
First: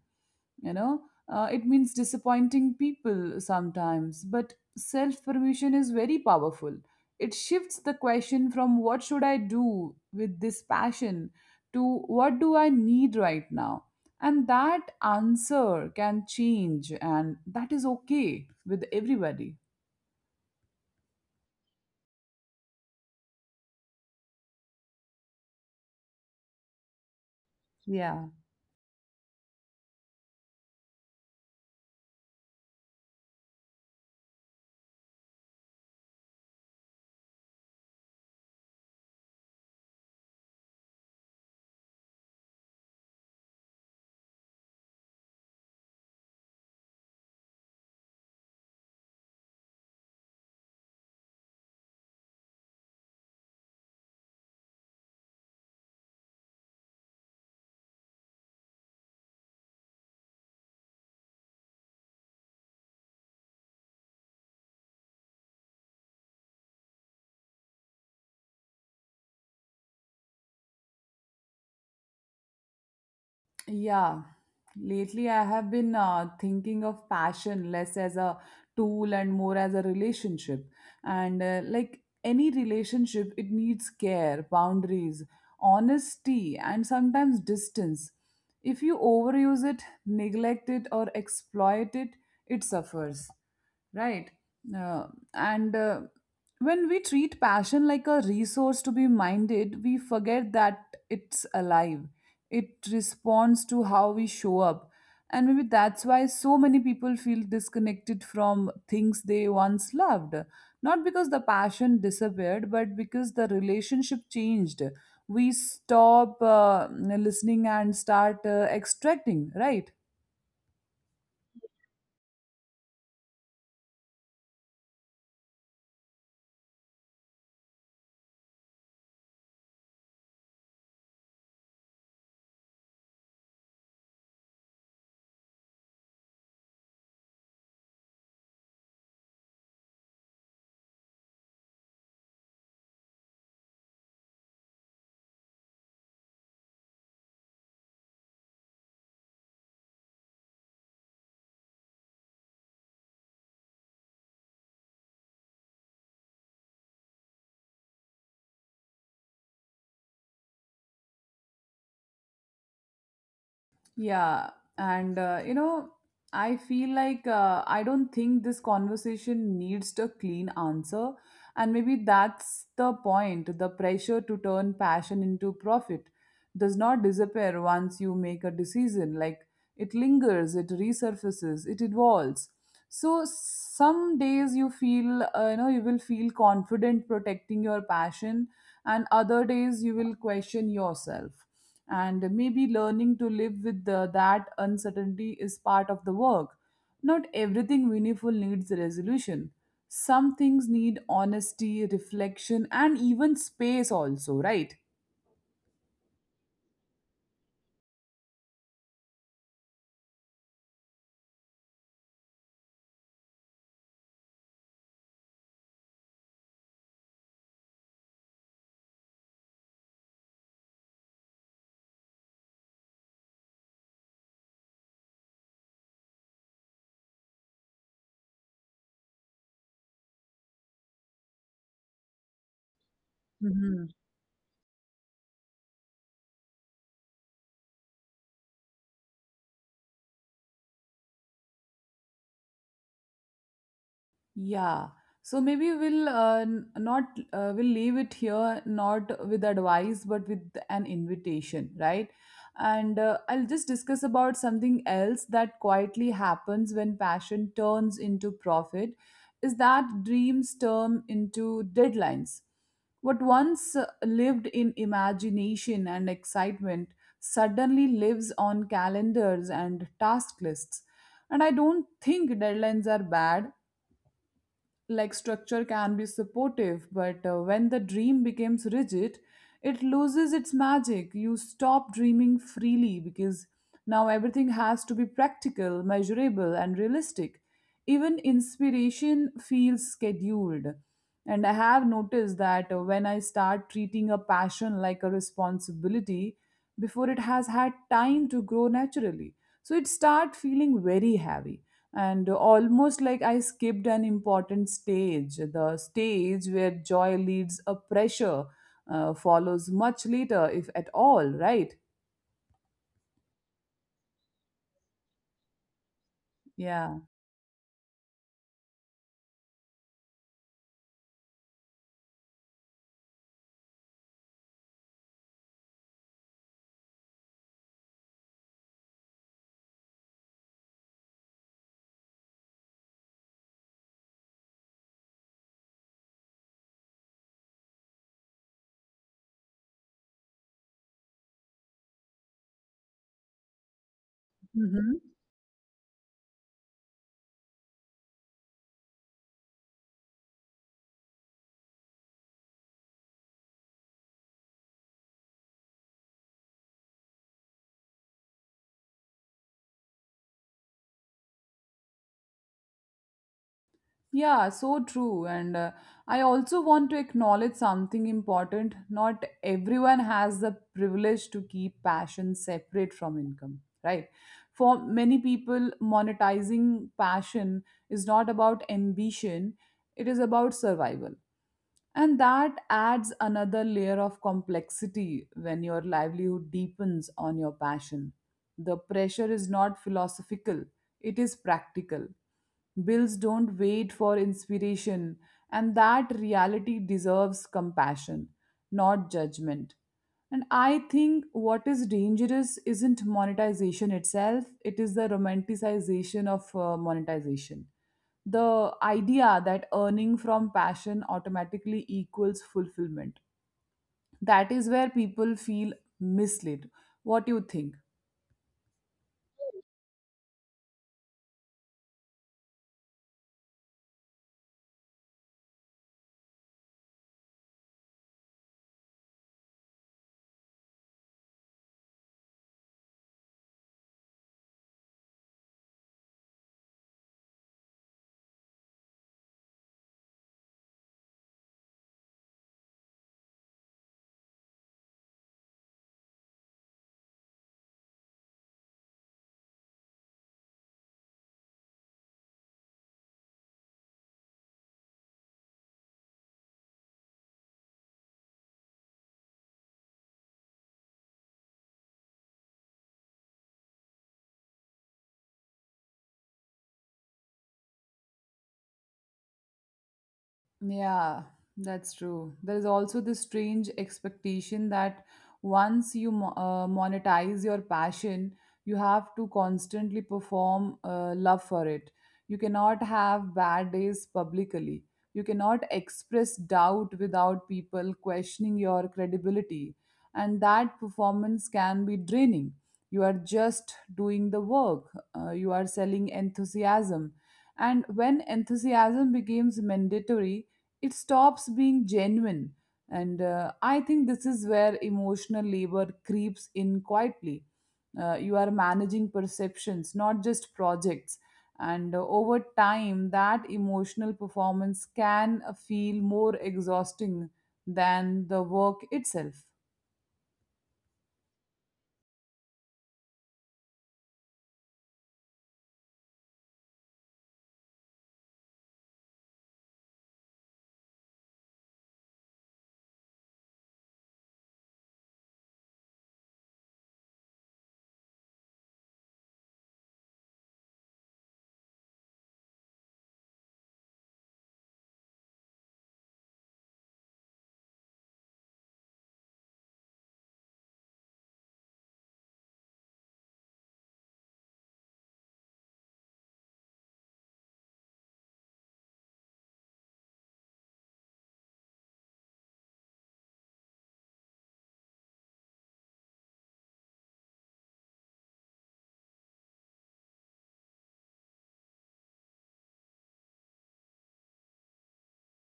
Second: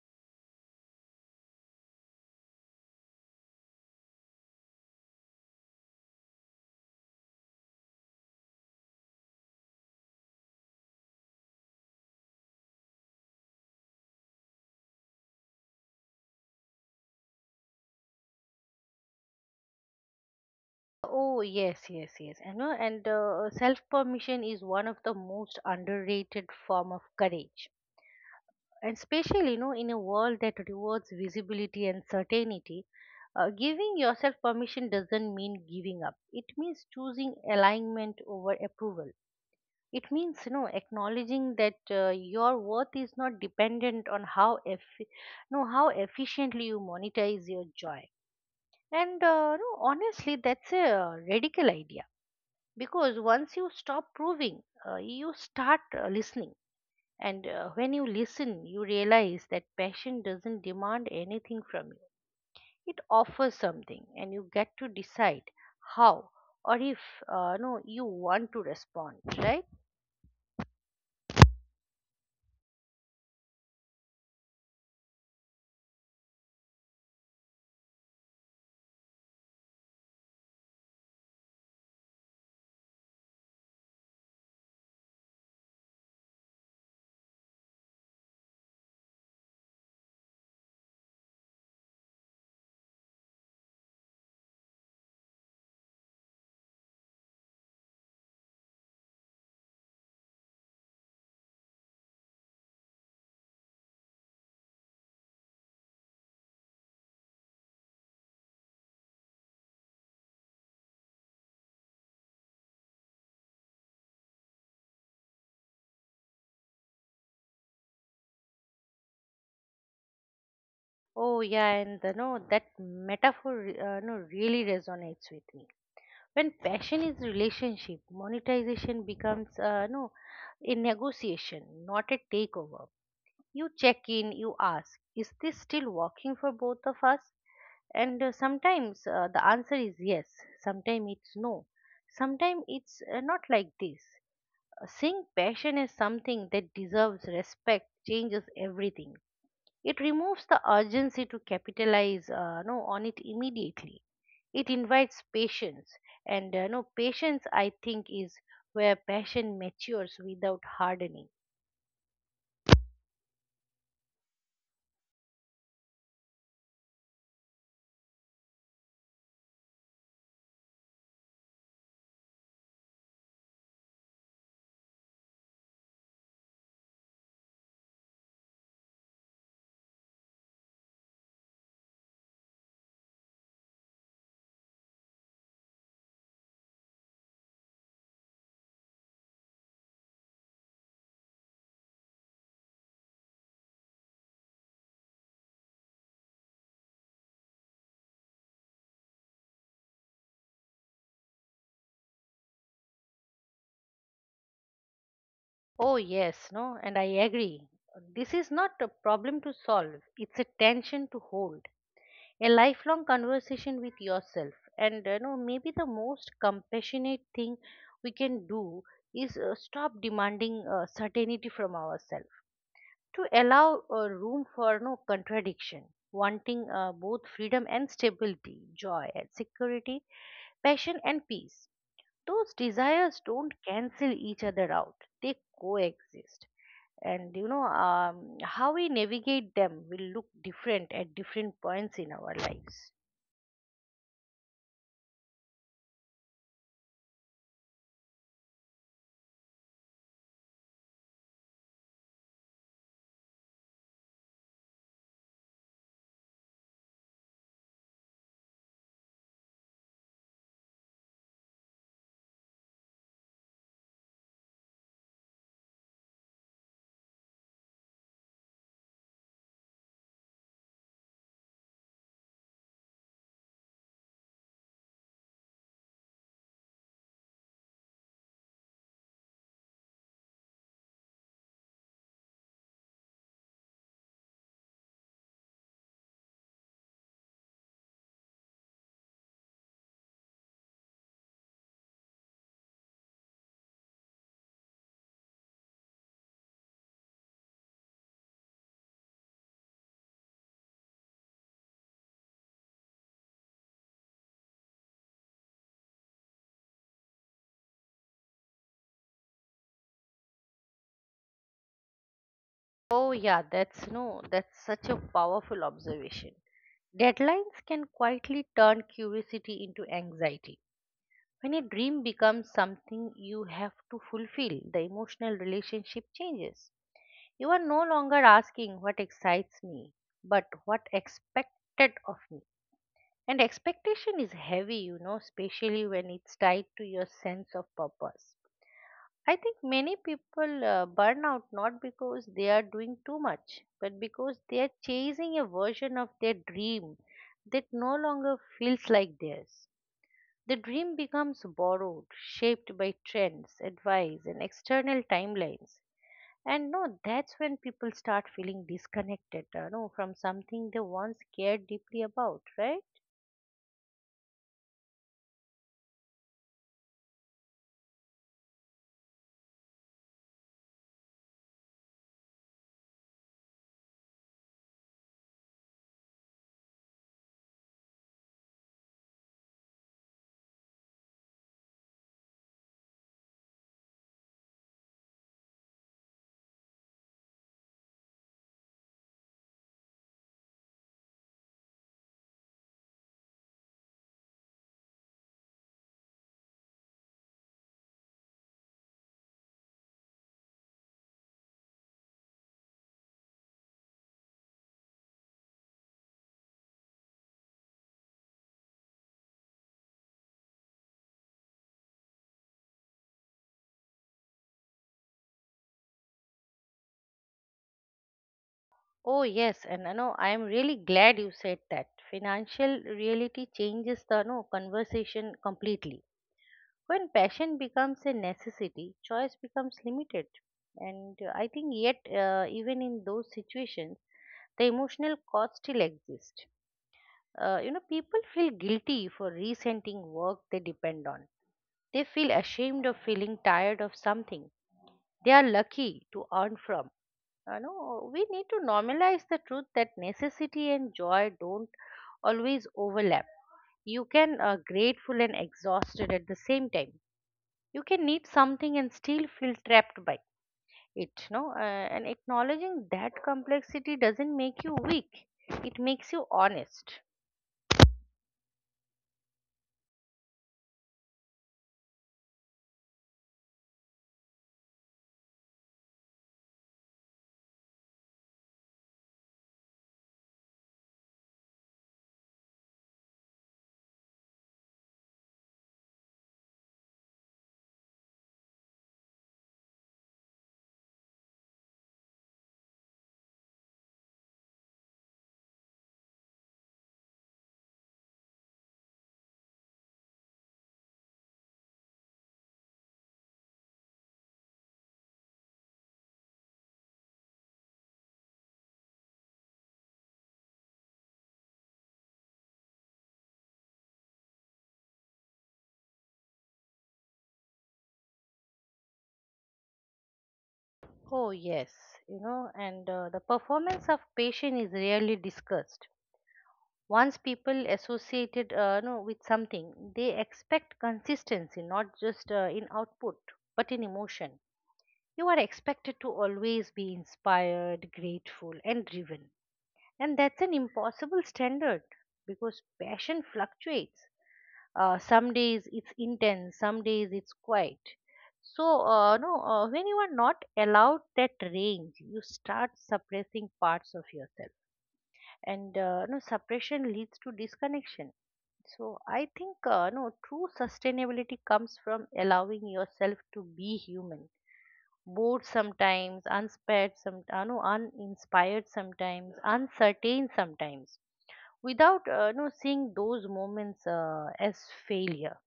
you know. Uh, it means disappointing people sometimes, but self permission is very powerful. It shifts the question from what should I do with this passion to what do I need right now. And that answer can change, and that is okay with everybody.
Oh yes, yes, yes. I know, and uh, self permission is one of the most underrated form of courage,
Yeah.
and especially, you know, in a world that rewards visibility and certainty, uh, giving yourself permission doesn't mean giving up, it means choosing alignment over approval. It means, you know, acknowledging that uh, your worth is not dependent on how eff- no how efficiently you monetize your joy. And uh, no, honestly that's a radical idea, because once you stop proving, uh, you start uh, listening. And uh, when you listen, you realize that passion doesn't demand anything from you. It offers something, and you get to decide how or if uh, no you want to respond, right?
Yeah, lately I have been uh, thinking of passion less as a tool and more as a relationship. And uh, like any relationship, it needs care, boundaries, honesty, and sometimes distance. If you overuse it, neglect it, or exploit it, it suffers. Right? Uh, and uh, when we treat passion like a resource to be minded, we forget that it's alive. It responds to how we show up. And maybe that's why so many people feel disconnected from things they once loved, not because the passion disappeared but because the relationship changed. We stop uh, listening and start uh, extracting, right?
Oh yeah, and the, no that metaphor uh, no really resonates with me. When passion is relationship, monetization becomes uh, no a negotiation, not a takeover. You check in, you ask, is this still working for both of us? And uh, sometimes uh, the answer is yes, sometimes it's no, sometimes it's uh, not like this. Uh, Seeing passion as something that deserves respect changes everything. It removes the urgency to capitalize uh, no, on it immediately. It invites patience, and uh, no patience, I think, is where passion matures without hardening.
Yeah, and uh, you know, I feel like uh, I don't think this conversation needs a clean answer, and maybe that's the point. The pressure to turn passion into profit does not disappear once you make a decision. Like, it lingers, it resurfaces, it evolves. So some days you feel, uh, you know, you will feel confident protecting your passion, and other days you will question yourself. And maybe learning to live with the, that uncertainty is part of the work. Not everything meaningful needs a resolution. Some things need honesty, reflection, and even space, also, right?
Oh, yes, no, and I agree. This is not a problem to solve, it's a tension to hold. A lifelong conversation with yourself. And you know, maybe the most compassionate thing we can do is uh, stop demanding uh, certainty from ourselves, to allow uh, room for no contradiction, wanting uh, both freedom and stability, joy and security, passion and peace. Those desires don't
Mhm.
cancel each other out, they coexist. And you know, um, how we navigate them will look different at different points in our lives.
Yeah. So maybe we'll uh, n- not uh, we'll leave it here not with advice but with an invitation, right? And uh, I'll just discuss about something else that quietly happens when passion turns into profit is that dreams turn into deadlines. What once uh, lived in imagination and excitement suddenly lives on calendars and task lists. And I don't think deadlines are bad. Like, structure can be supportive, but uh, when the dream becomes rigid, it loses its magic. You stop dreaming freely because now everything has to be practical, measurable, and realistic. Even inspiration feels scheduled. And I have noticed that uh, when I start treating a passion like a responsibility before it has had time to grow naturally, so it start feeling very heavy, and almost like I skipped an important stage, the stage where joy leads, a pressure uh, follows much later, if at all, right?
Oh yeah, that's no that's such a powerful observation.
Yeah.
Deadlines can quietly turn curiosity into anxiety. When a dream becomes something you have to fulfill, the emotional relationship changes. You are no longer asking what excites me, but what expected of me. And expectation is heavy, you know, especially when it's tied to your sense of purpose. I think many people uh, burn out not because they are doing too much, but because they are
Mhm.
chasing a version of their dream that no longer feels like theirs. The dream becomes borrowed, shaped by trends, advice, and external timelines. And no, that's when people start feeling disconnected, uh, no, from something they once cared deeply about, right?
Yeah, so true. And uh, I also want to acknowledge something important. Not everyone has the privilege to keep passion separate from income, right? For many people, monetizing passion is not about ambition, it is about survival. And that adds another layer of complexity when your livelihood deepens on your passion. The pressure is not philosophical, it is practical. Bills don't wait for inspiration, and that reality deserves compassion, not judgment. And I think what is dangerous isn't monetization itself, it is the romanticization of uh, monetization, the idea that earning from passion automatically equals fulfillment. That is where people feel misled. What do you think?
Oh, yes, and you know, I'm really glad you said that. Financial reality changes the no conversation completely. When passion becomes a necessity, choice becomes limited. And uh, I think yet, uh, even in those situations, the emotional cost still exists. Uh, you know, people feel guilty for resenting work they depend on. They feel ashamed of feeling tired of something they are lucky to earn from. You know, we need to normalize the truth that necessity and joy don't always overlap. You can uh, grateful and exhausted at the same time. You can need something and still feel trapped by it. No, uh, And acknowledging that complexity doesn't make you weak. It makes you honest.
Yeah, that's true. There is also this strange expectation that once you mo- uh, monetize your passion, you have to constantly perform uh, love for it. You cannot have bad days publicly. You cannot express doubt without people questioning your credibility. And that performance can be draining. You are just doing the work, uh, you are selling enthusiasm. And when enthusiasm becomes mandatory, it stops being genuine. And uh, I think this is where emotional labor creeps in quietly. Uh, you are managing perceptions, not just projects. And uh, over time, that emotional performance can uh, feel more exhausting than the work itself.
Oh yes, you know, and uh, the performance of patience is rarely discussed. Once people associated uh, no, with something, they expect consistency not just uh, in output but in emotion. You are expected to always be inspired, grateful, and driven, and that's an impossible standard because passion fluctuates. Uh, some days it's intense, some days it's quiet. So uh, no uh, when you are not allowed that range you start suppressing parts of yourself, and uh, no suppression leads to disconnection. So I think uh, no, true sustainability comes from allowing yourself to be human: bored sometimes, uninspired some uh, no, uninspired sometimes, uncertain sometimes, without uh, no seeing those moments uh, as failure.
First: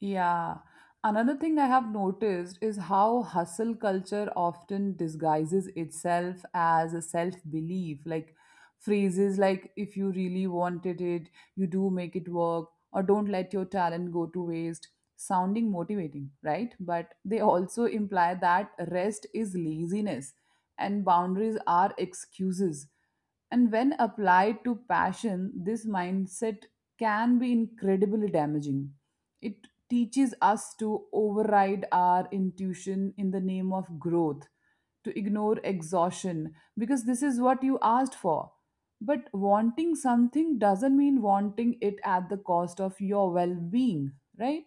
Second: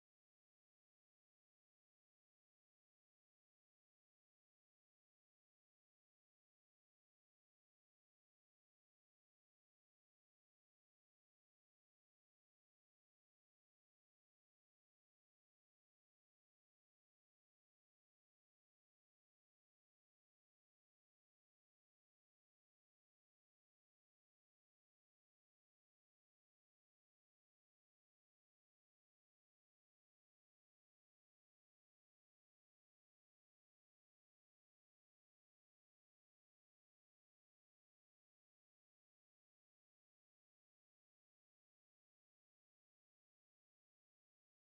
Yeah. Another thing I have noticed is how hustle culture often disguises itself as a self belief. Like, phrases like, if you really wanted it, you do make it work, or don't let your talent go to waste, sounding motivating, right? But they also imply that rest is laziness and boundaries are excuses. And when applied to passion, this mindset can be incredibly damaging. It teaches us to override our intuition in the name of growth, to ignore exhaustion, because this is what you asked for. But wanting something doesn't mean wanting it at the cost of your well being, right?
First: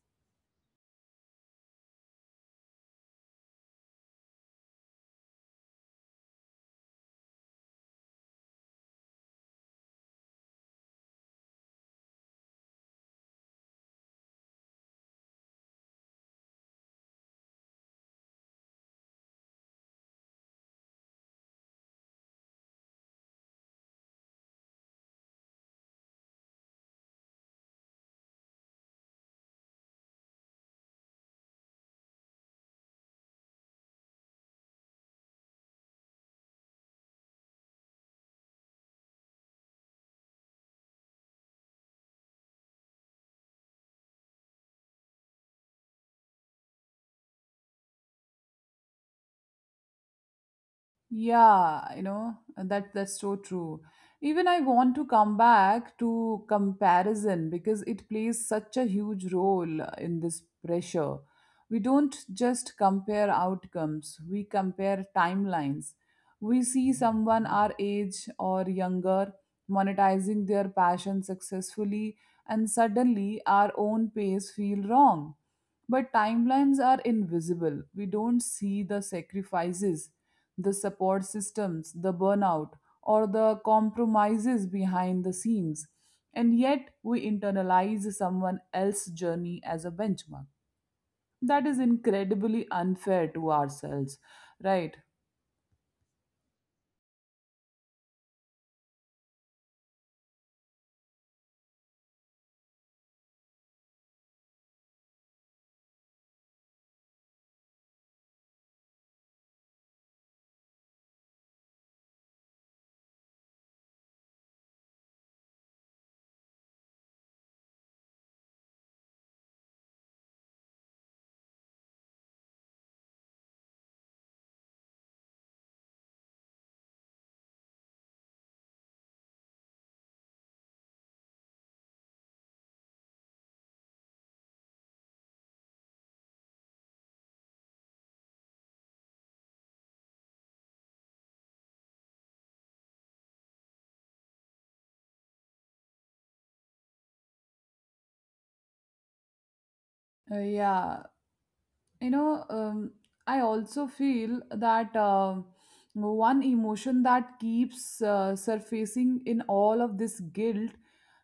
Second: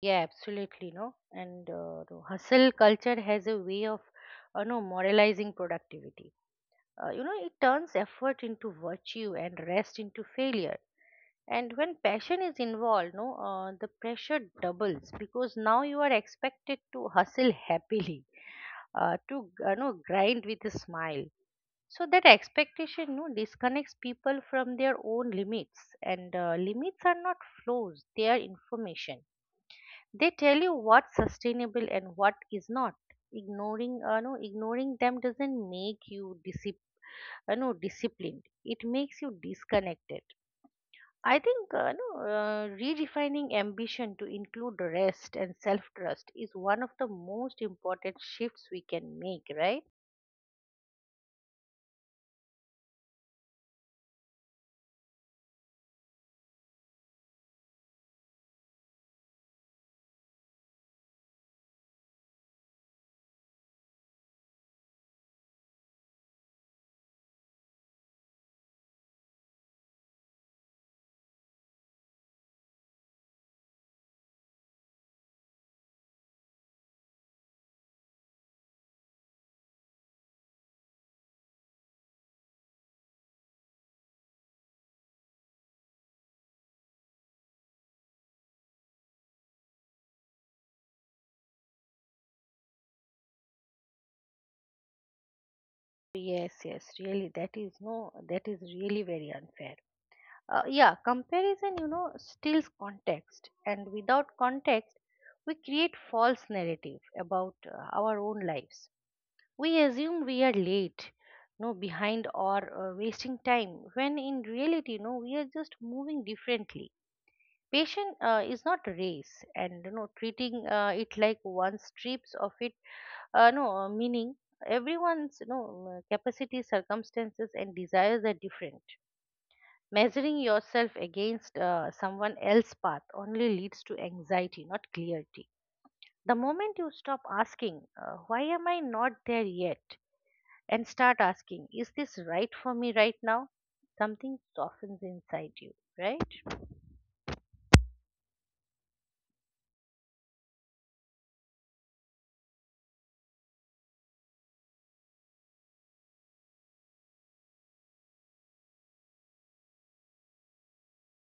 Yeah, absolutely. No And uh, the hustle culture has a way of uh, no moralizing productivity. Uh, you know, it turns effort into virtue and rest into failure. And when passion is involved, no uh, the pressure doubles because now you are expected to hustle happily, uh, to, you know, grind with a smile. So that expectation no disconnects people from their own limits. And uh, limits are not flows, they are information. They tell you what's sustainable and what is not. Ignoring, uh, no ignoring them doesn't make you disip- uh, no disciplined, it makes you disconnected. I think uh, no, uh, redefining ambition to include rest and self trust is one of the most important shifts we can make, right?
Yeah, you know, that that's so true. Even I want to come back to comparison because it plays such a huge role in this pressure. We don't just compare outcomes, we compare timelines. We see someone our age or younger monetizing their passion successfully, and suddenly our own pace feel wrong. But timelines are invisible. We don't see the sacrifices, the support systems, the burnout, or the compromises behind the scenes. And yet, we internalize someone else's journey as a benchmark. That is incredibly unfair to ourselves, right?
Yes, yes, really, that is no, that is really very unfair. Uh, yeah, comparison, you know, steals context, and without context, we create false narrative about uh, our own lives. We assume we are late, no, behind, or uh, wasting time, when in reality, no, we are just moving differently. Patient uh, is not race, and you know treating uh, it like one strips of it uh, no uh, meaning. Everyone's, you know, capacity, circumstances, and desires are different. Measuring yourself against uh, someone else's path only leads to anxiety, not clarity. The moment you stop asking, uh, "Why am I not there yet?" and start asking, "Is this right for me right now?" something softens inside you, right?
Uh, yeah, you know um, I also feel that uh, one emotion that keeps uh, surfacing in all of this, guilt.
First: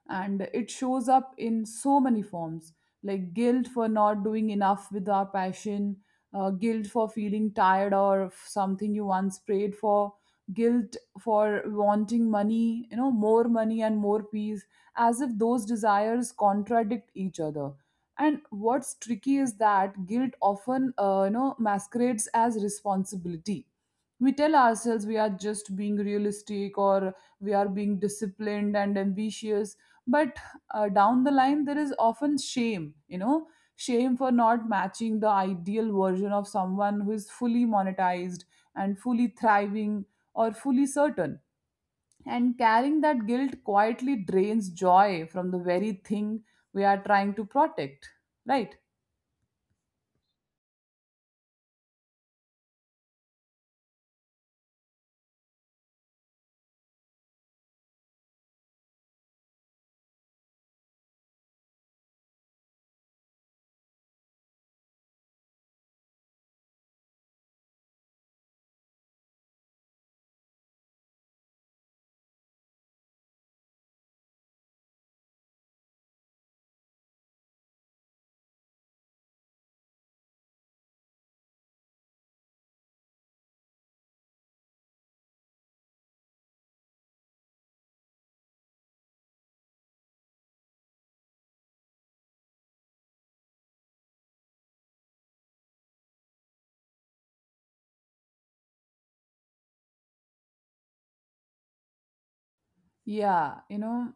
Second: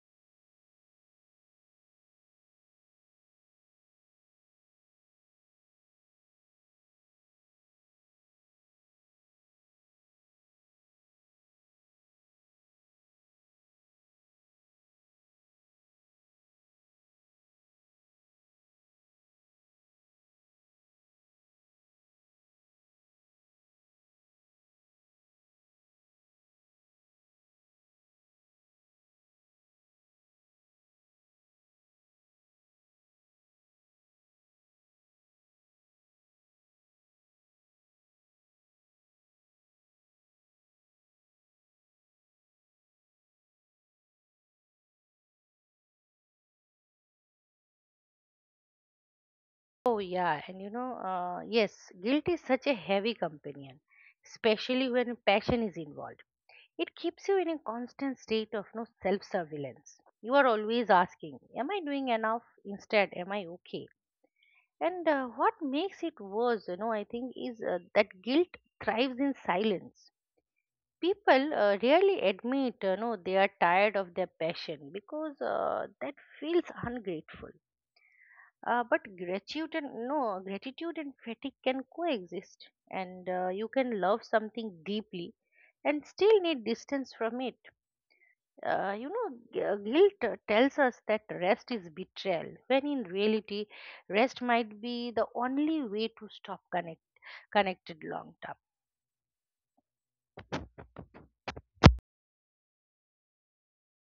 And it shows up in so many forms, like guilt for not doing enough with our passion, uh, guilt for feeling tired or of something you once prayed for, guilt for wanting money, you know, more money and more peace, as if those desires contradict each other. And what's tricky is that guilt often uh, you know masquerades as responsibility. We tell ourselves we are just being realistic or we are being disciplined and ambitious, but uh, down the line there is often shame, you know, shame for not matching the ideal version of someone who is fully monetized and fully thriving or fully certain. And carrying that guilt quietly drains joy from the very thing we are trying to protect, right?
Oh, yeah. And you know, uh, yes, guilt is such a heavy companion, especially when passion is involved. It keeps you in a constant state of no self surveillance. You are always asking, am I doing enough? Instead, am I okay? And uh, what makes it worse, you know, I think, is uh, that guilt thrives in silence. People uh, rarely admit, you know, they are tired of their passion because uh, that feels ungrateful. Uh, but gratitude and no gratitude and fatigue can coexist. And uh, you can love something deeply and still need distance from it. Uh, you know, gu- uh, guilt uh, tells us that rest is betrayal, when in reality rest might be the only way to stop connect, connected long term.
Yeah, you know,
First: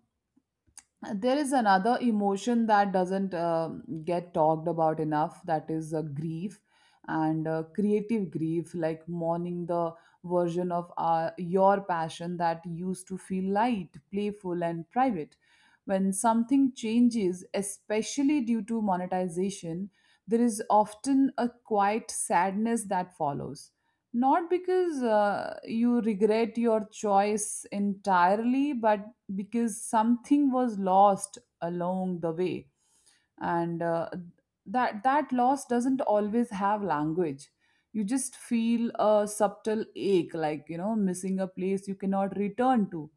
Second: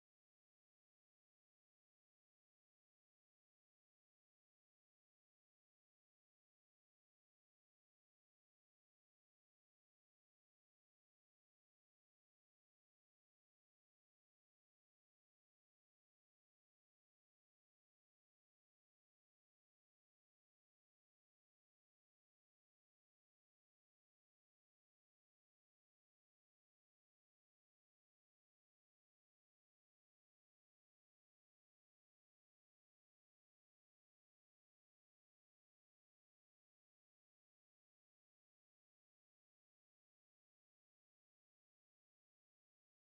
there is another emotion that doesn't uh, get talked about enough, that is uh, grief. And uh, creative grief, like mourning the version of our, your passion that used to feel light, playful and private. When something changes, especially due to monetization, there is often a quiet sadness that follows, not because uh, you regret your choice entirely, but because something was lost along the way. And uh, that that loss doesn't always have language. You just feel a subtle ache, like you know missing a place you cannot return to.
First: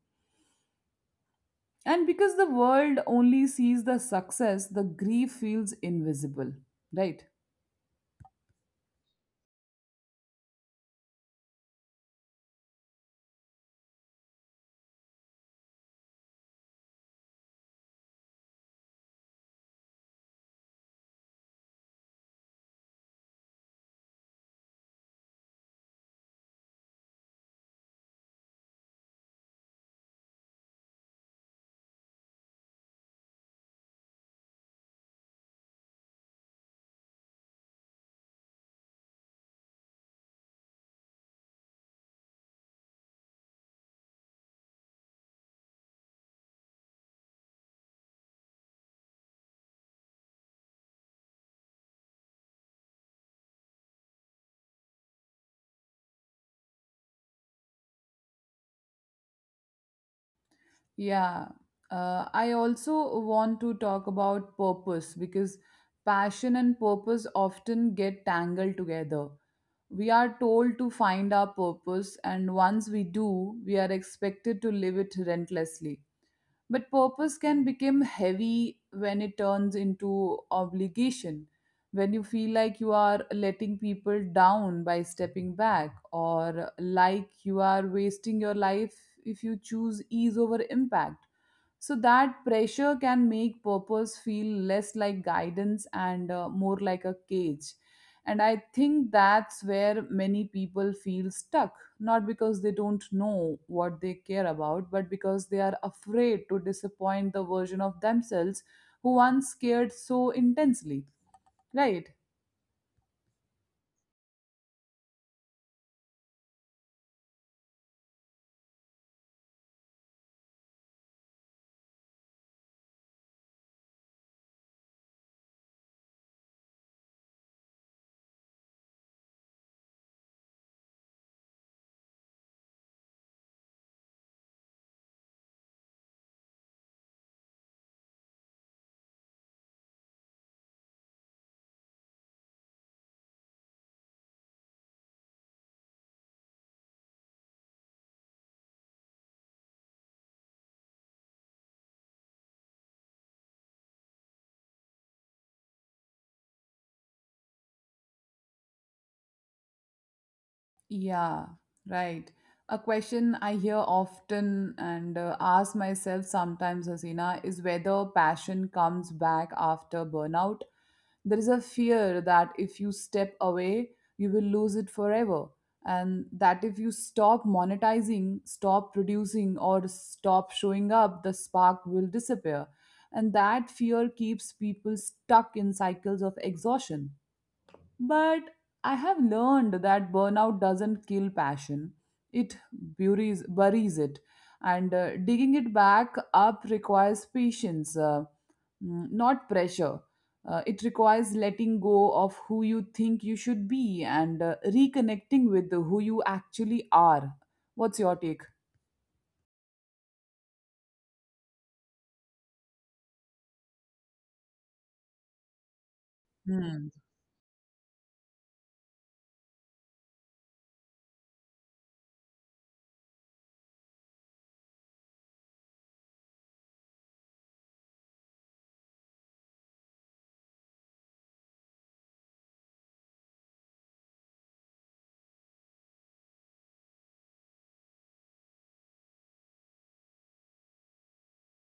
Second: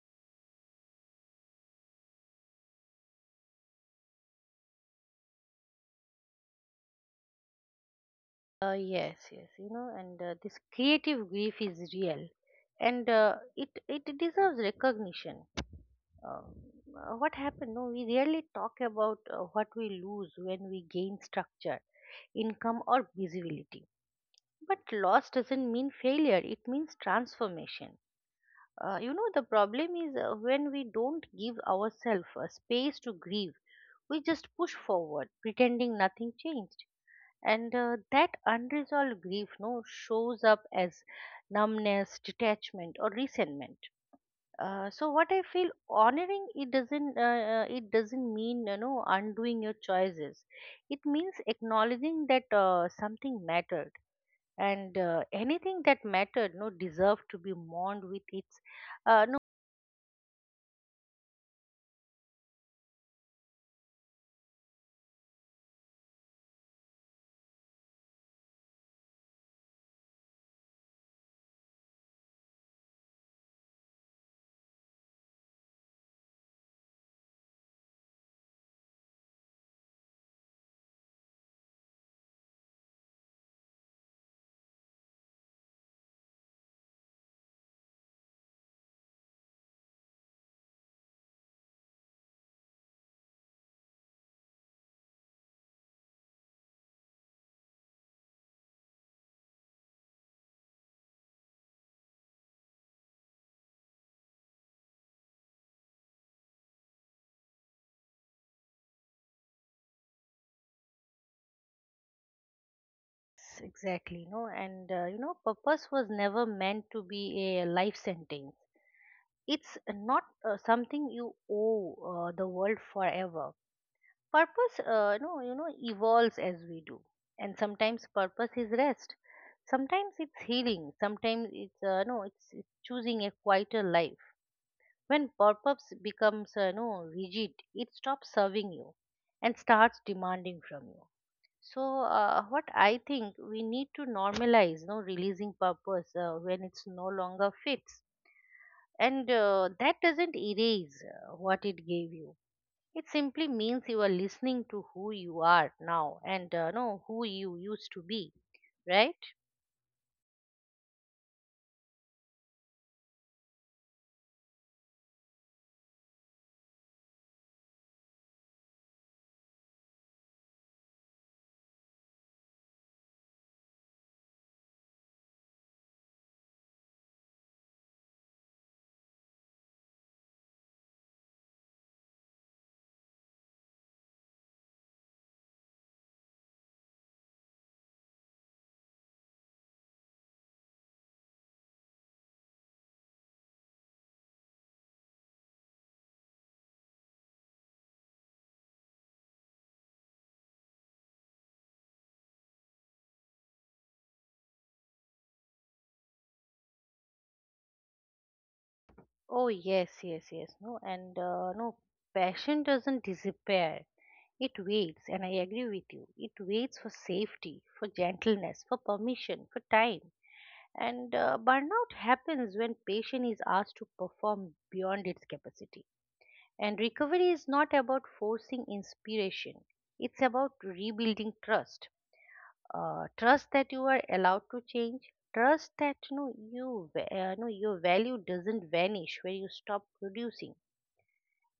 And because the world only sees the success, the grief feels invisible, right?
uh, Yes, yes, you know, and uh, this creative grief is real, and uh, it it deserves recognition. um, uh, what happened? No, We rarely talk about uh, what we lose when we gain structure, income, or visibility. But loss doesn't mean failure, it means transformation. Uh, you know, the problem is uh, when we don't give ourselves a space to grieve, we just push forward, pretending nothing changed. And uh, That unresolved grief no, shows up as numbness, detachment, or resentment. Uh, so what I feel, honoring it doesn't uh, uh, it doesn't mean you know undoing your choices. It means acknowledging that uh, something mattered, and uh, anything that mattered no deserved to be mourned with its uh, no
Yeah, uh, I also want to talk about purpose, because passion and purpose often get tangled together. We are told to find our purpose, and once we do, we are expected to live it relentlessly. But purpose can become heavy when it turns into obligation, when you feel like you are letting people down by stepping back, or like you are wasting your life if you choose ease over impact. So that pressure can make purpose feel less like guidance and uh, more like a cage. And I think that's where many people feel stuck, not because they don't know what they care about, but because they are afraid to disappoint the version of themselves who once cared so intensely, right?
yes, exactly. no and uh, you know Purpose was never meant to be a life sentence. It's not uh, something you owe uh, the world forever. Purpose uh, no you know evolves as we do, and sometimes purpose is rest, sometimes it's healing, sometimes it's uh, no it's, it's choosing a quieter life. When purpose becomes uh, no rigid, it stops serving you and starts demanding from you. So uh, what I think we need to normalize, no releasing purpose uh, when it's no longer fits. And uh, that doesn't erase uh, what it gave you. It simply means you are listening to who you are now and uh, no who you used to be, right?
Yeah, right. A question I hear often and uh, ask myself sometimes, Hasina, is whether passion comes back after burnout. There is a fear that if you step away, you will lose it forever. And that if you stop monetizing, stop producing, or stop showing up, the spark will disappear. And that fear keeps people stuck in cycles of exhaustion. But I have learned that burnout doesn't kill passion, it buries, buries it. And uh, Digging it back up requires patience, uh, mm, not pressure. Uh, it requires letting go of who you think you should be and uh, reconnecting with who you actually are. What's your take?
Oh yes, yes, yes. No, and uh, no Passion doesn't disappear. It waits, and I agree with you. It waits
Hmm.
for safety, for gentleness, for permission, for time. And uh, Burnout happens when patient is asked to perform beyond its capacity. And recovery is not about forcing inspiration. It's about rebuilding trust. Uh, trust that you are allowed to change, trust that no you va- uh, no your value doesn't vanish when you stop producing.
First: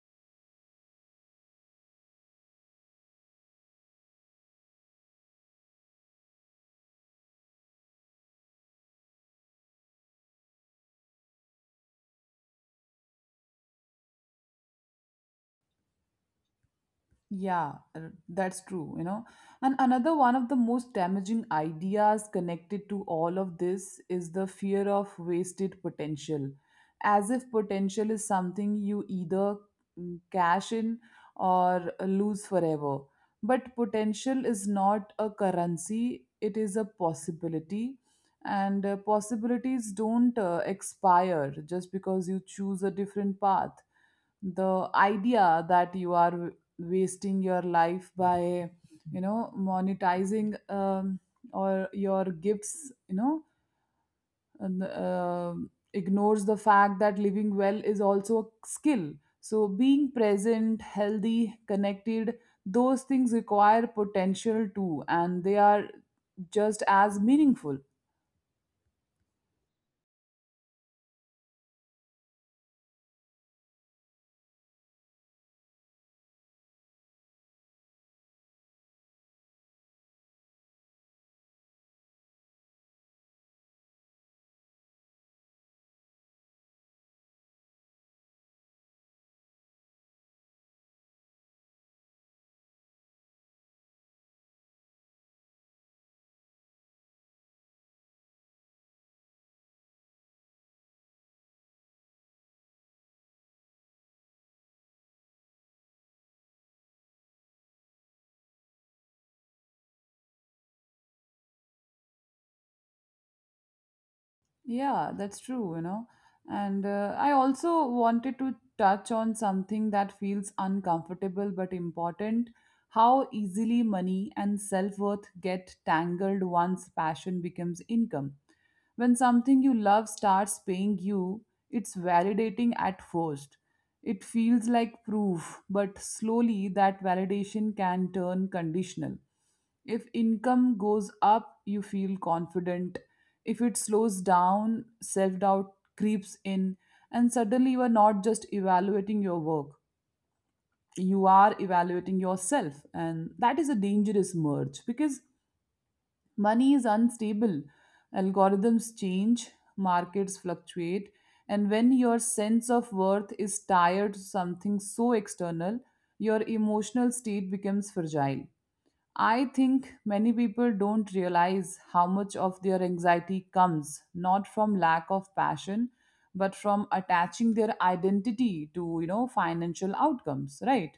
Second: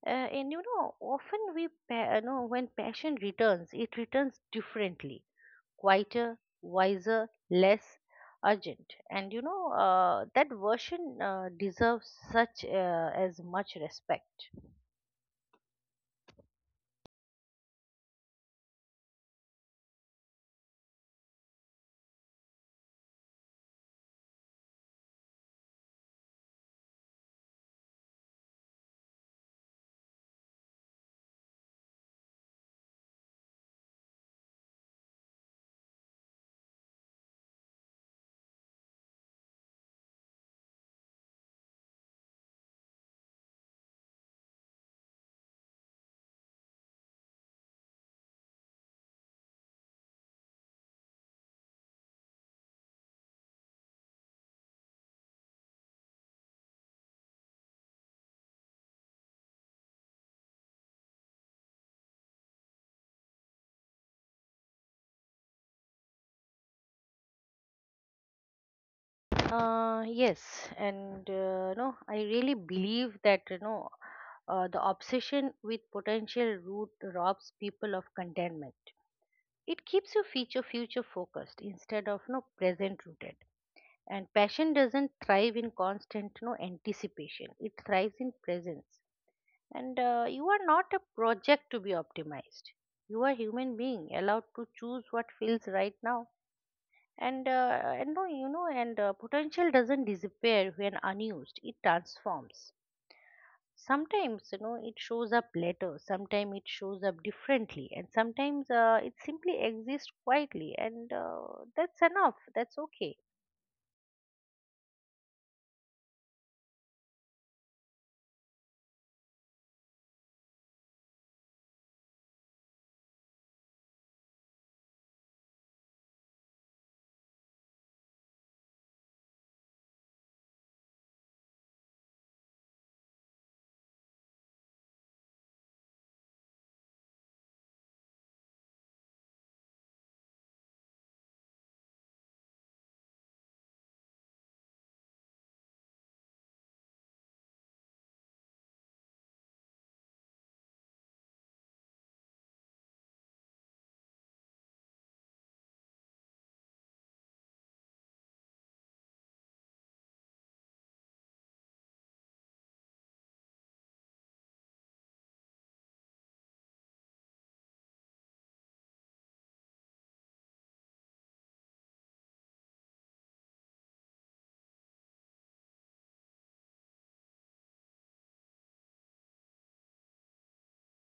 Uh, and you know Often we pa- uh, know when passion returns, it returns differently, quieter, wiser, less urgent, and you know uh, that version uh, deserves such uh, as much respect.
Yeah, r- that's true, you know. And another one of the most damaging ideas connected to all of this is the fear of wasted potential, as if potential is something you either mm, cash in or lose forever. But potential is not a currency, it is a possibility. And uh, Possibilities don't uh, expire just because you choose a different path. The idea that you are wasting your life by you know monetizing um, or your gifts you know and, um ignores the fact that living well is also a skill. So being present, healthy, connected, those things require potential too, and they are just as meaningful.
Uh, yes, and uh, no, I really believe that, you know uh, the obsession with potential root robs people of contentment. It keeps you future future focused instead of no present rooted. And passion doesn't thrive in constant no anticipation. It thrives in presence. And uh, You are not a project to be optimized. You are human being allowed to choose what feels right now. And uh, and no, you know and uh, Potential doesn't disappear when unused, it transforms. Sometimes you know it shows up later, sometimes it shows up differently, and sometimes uh, it simply exists quietly, and uh, that's enough, that's okay.
Yeah, that's true, you know. And uh, I also wanted to touch on something that feels uncomfortable but important: how easily money and self worth get tangled once passion becomes income. When something you love starts paying you, it's validating at first. It feels like proof, but slowly that validation can turn conditional. If income goes up, you feel confident. If it slows down, self doubt creeps in, and suddenly you are not just evaluating your work, you are evaluating yourself. And that is a dangerous merge because money is unstable, algorithms change, markets fluctuate, and when your sense of worth is tied to something so external, your emotional state becomes fragile. I think many people don't realize how much of their anxiety comes not from lack of passion but from attaching their identity to you know financial outcomes, right?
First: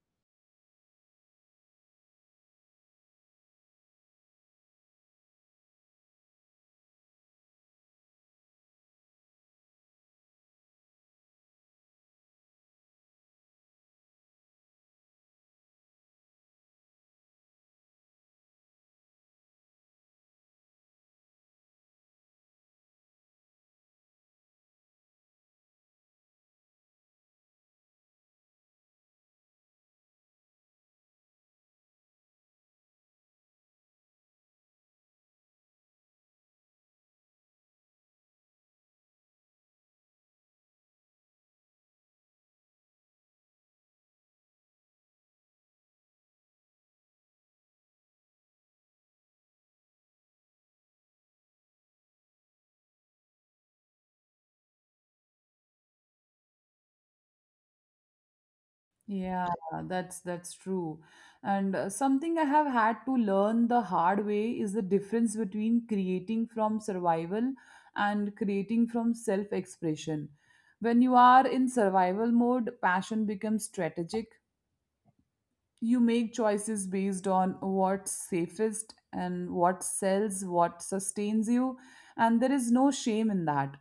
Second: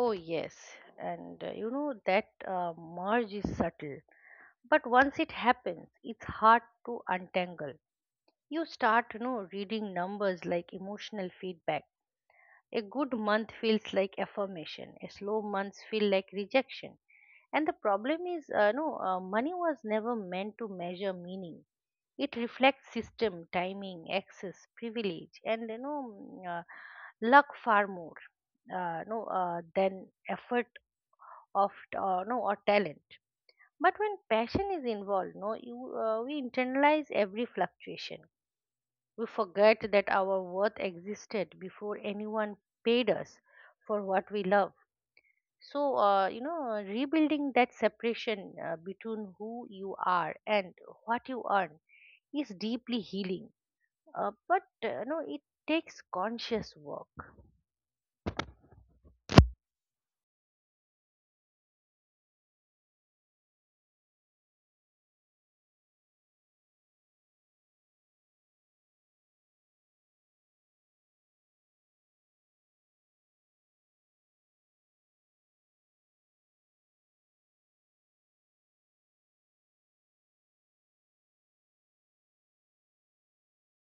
Oh yes. and uh, you know That uh, merge is subtle, but once it happens, it's hard to untangle. You start, you know reading numbers like emotional feedback. A good month feels like affirmation, a slow month feel like rejection. And the problem is, uh, no, uh, money was never meant to measure meaning. It reflects system, timing, access, privilege, and, you know, mm, uh, luck, far more, uh, no, uh, than effort, of uh, no or talent. But when passion is involved, no, you uh, we internalize every fluctuation, we forget that our worth existed before anyone paid us for what we love. So, uh, you know, uh, rebuilding that separation uh, between who you are and what you earn is deeply healing. Uh, but, uh, you know, it takes conscious work.
Yeah, that's that's true. and uh, something I have had to learn the hard way is the difference between creating from survival and creating from self expression. When you are in survival mode, passion becomes strategic. You make choices based on what's safest and what sells, what sustains you, and there is no shame in that.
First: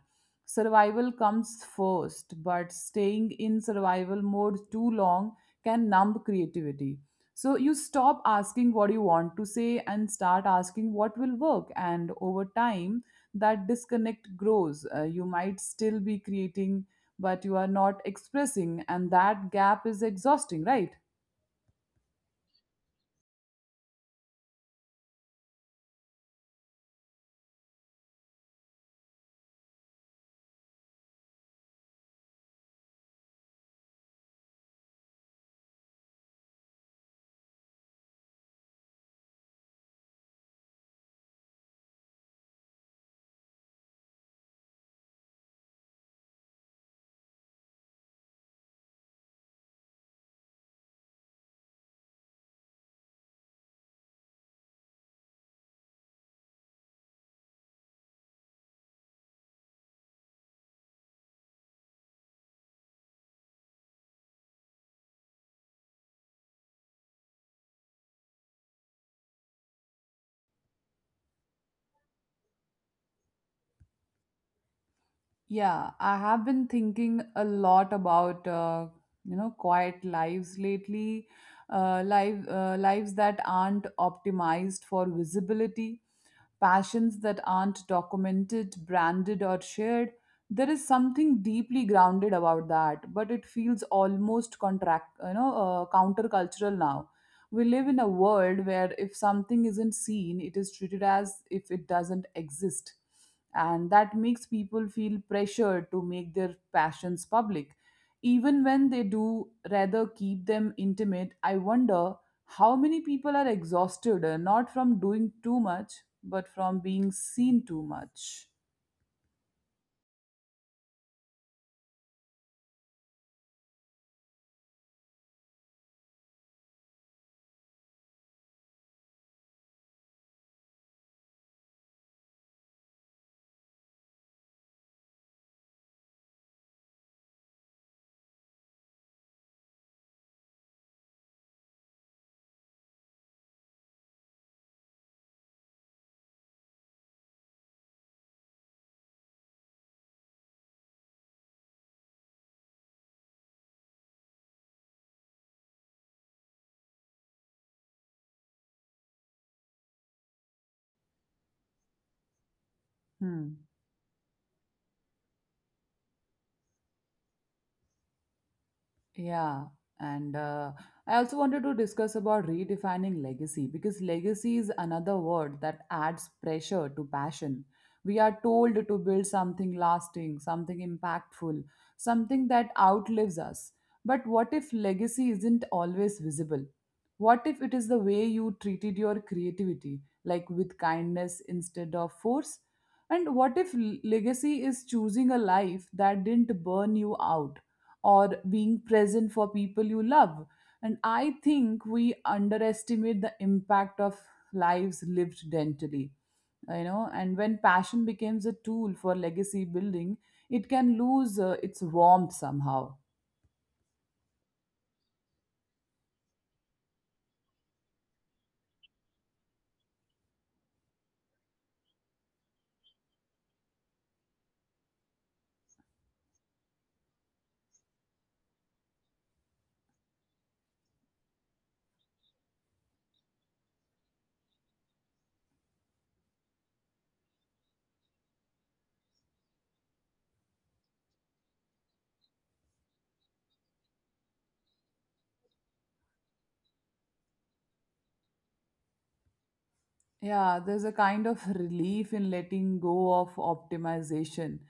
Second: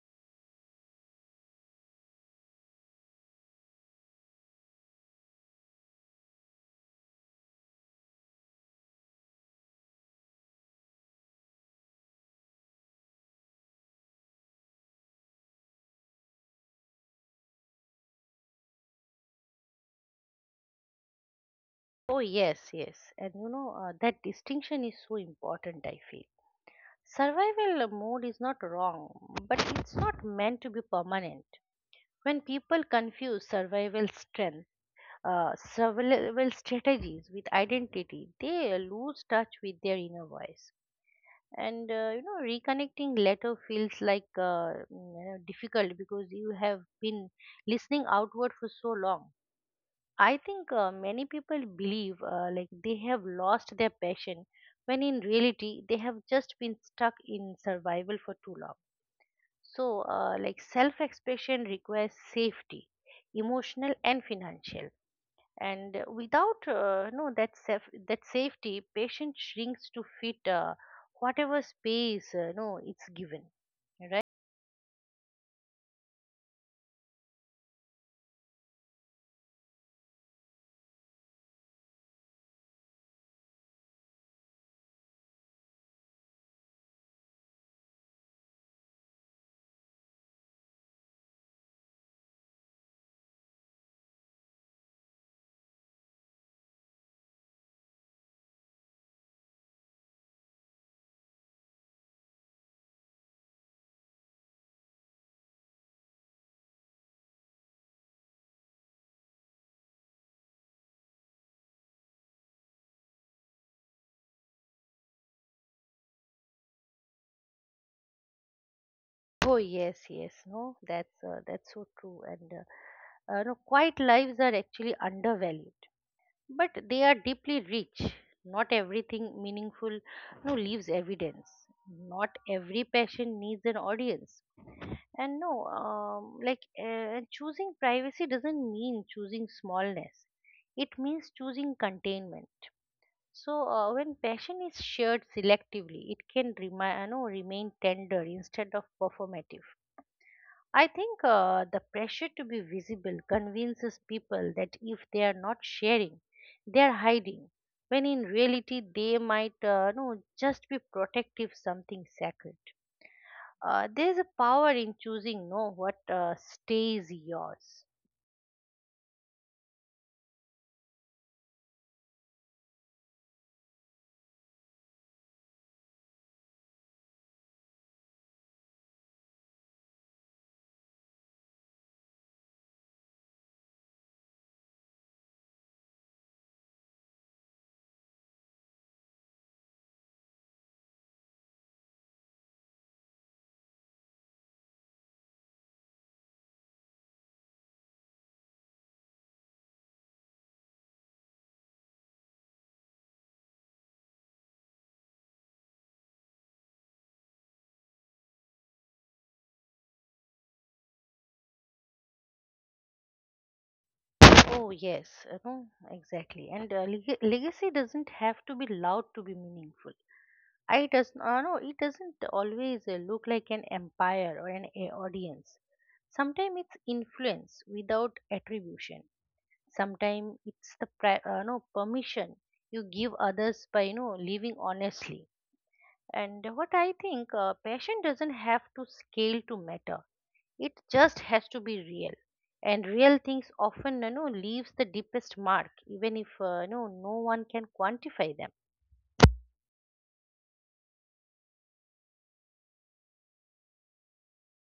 Survival comes first, but staying in survival mode too long can numb creativity. So you stop asking what you want to say and start asking what will work, and over time, that disconnect grows. Uh, you might still be creating, but you are not expressing, and that gap is exhausting, right?
Oh, yes, yes. And, you know, uh, that distinction is so important, I feel. Survival mode is not wrong, but it's not meant to be permanent. When people confuse survival strength uh, survival strategies with identity, they lose touch with their inner voice. And uh, you know, reconnecting later feels like uh, mm, you know, difficult because you have been listening outward for so long. I think uh, many people believe uh, like they have lost their passion, when in reality they have just been stuck in survival for too long. So, uh, like self-expression requires safety, emotional and financial, and uh, without uh, no that saf- that safety, patient shrinks to fit uh, whatever space uh, no it's given.
Yeah, I have been thinking a lot about uh, you know quiet lives lately, uh, live uh, lives that aren't optimized for visibility, passions that aren't documented, branded, or shared. There is something deeply grounded about that, but it feels almost contract, you know, uh, countercultural now. We live in a world where if something isn't seen, it is treated as if it doesn't exist, and that makes people feel pressured to make their passions public, even when they do rather keep them intimate. I wonder how many people are exhausted uh, not from doing too much but from being seen too much.
Oh yes, yes. no that's uh, That's so true, and uh, uh, no quiet lives are actually undervalued, but they are deeply rich. Not everything meaningful no leaves evidence, not every passion needs an audience. And no, um, like uh, Choosing privacy doesn't mean choosing smallness. It means choosing containment. So uh, when passion is shared selectively, it can remi- you know, remain tender instead of performative. I think uh, the pressure to be visible convinces people that if they are not sharing, they are hiding. When in reality, they might uh, no, just be protective something sacred.
Hmm.
Uh, there's a power in choosing no what uh, stays yours.
Yeah, and uh, I also wanted to discuss about redefining legacy, because legacy is another word that adds pressure to passion. We are told to build something lasting, something impactful, something that outlives us. But what if legacy isn't always visible? What if it is the way you treated your creativity, like with kindness instead of force? And what if l- legacy is choosing a life that didn't burn you out, or being present for people you love? And I think we underestimate the impact of lives lived dentally. You know, and when passion becomes a tool for legacy building, it can lose uh, its warmth somehow.
Oh yes, uh, no, exactly. And uh, leg- legacy doesn't have to be loud to be meaningful. I does uh, no, It doesn't always uh, look like an empire or an a- audience. Sometimes it's influence without attribution. Sometimes it's the pri- uh, no permission you give others by you know living honestly. And what I think, uh, passion doesn't have to scale to matter, it just has to be real. And real things often, you know leaves the deepest mark, even if, uh, you know no one can quantify them.
Yeah, there's a kind of relief in letting go of optimization,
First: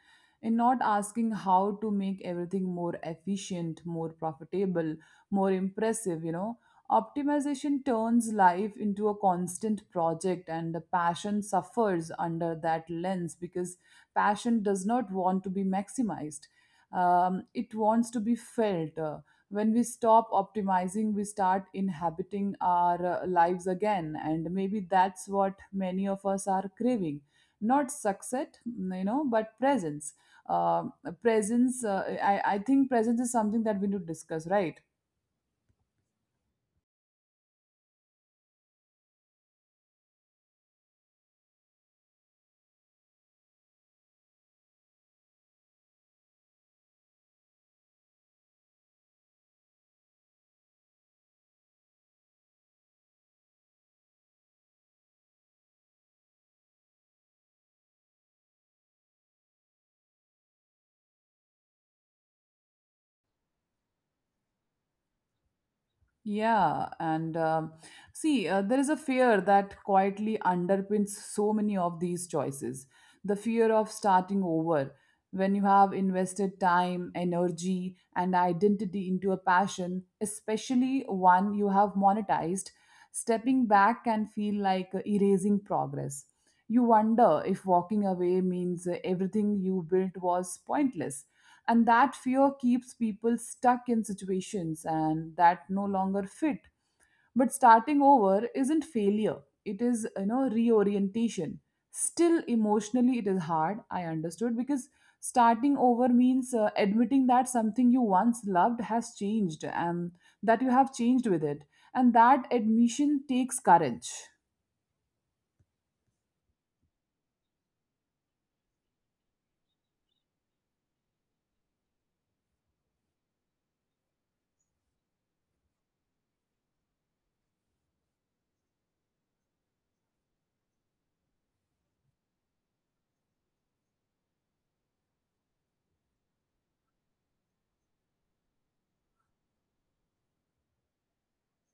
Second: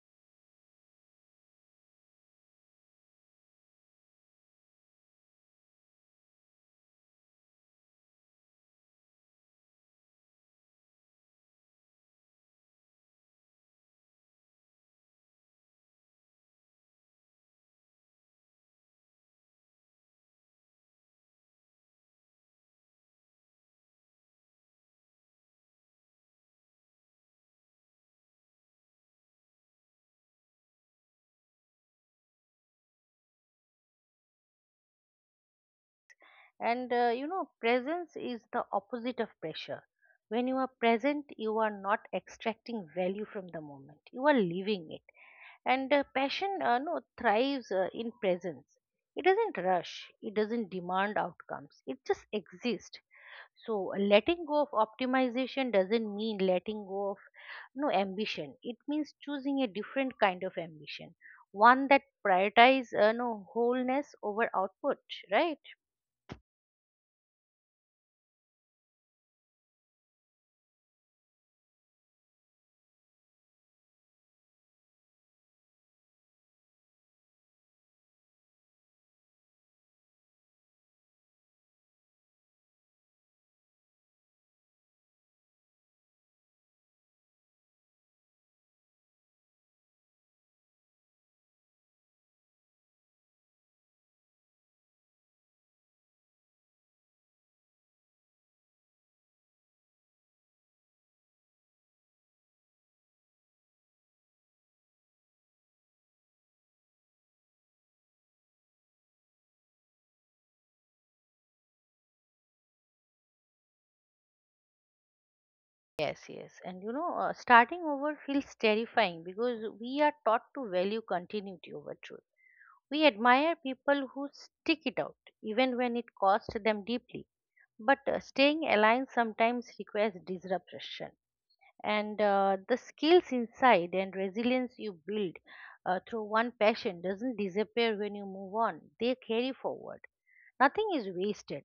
in not asking how to make everything more efficient, more profitable, more impressive, you know. Optimization turns life into a constant project, and the passion suffers under that lens because passion does not want to be maximized. Um, it wants to be felt. Uh, when we stop optimizing, we start inhabiting our uh, lives again, and maybe that's what many of us are craving, not success mm, you know but presence. Uh, presence uh, I, I think presence is something that we need to discuss, right?
And uh, you know Presence is the opposite of pressure. When you are present, you are not extracting value from the moment, you are living it. And uh, passion uh, no thrives uh, in presence. It doesn't rush, it doesn't demand outcomes, it just exists. So letting go of optimization doesn't mean letting go of no ambition. It means choosing a different kind of ambition, one that prioritizes uh, no wholeness over output, right?
Yeah, and um, see, uh, there is a fear that quietly underpins so many of these choices: the fear of starting over. When you have invested time, energy, and identity into a passion, especially one you have monetized, stepping back can feel like erasing progress. You wonder if walking away means everything you built was pointless, and that fear keeps people stuck in situations and that no longer fit. But starting over isn't failure, it is you know reorientation. Still, emotionally it is hard, I understood, because starting over means uh, admitting that something you once loved has changed and that you have changed with it, and that admission takes courage.
Yes, yes. And you know, uh, starting over feels terrifying because we are taught to value continuity over truth. We admire people who stick it out, even when it costs them deeply. But uh, staying aligned sometimes requires disruption, and uh, the skills inside and resilience you build uh, through one passion doesn't disappear when you move on, they carry forward. Nothing is wasted.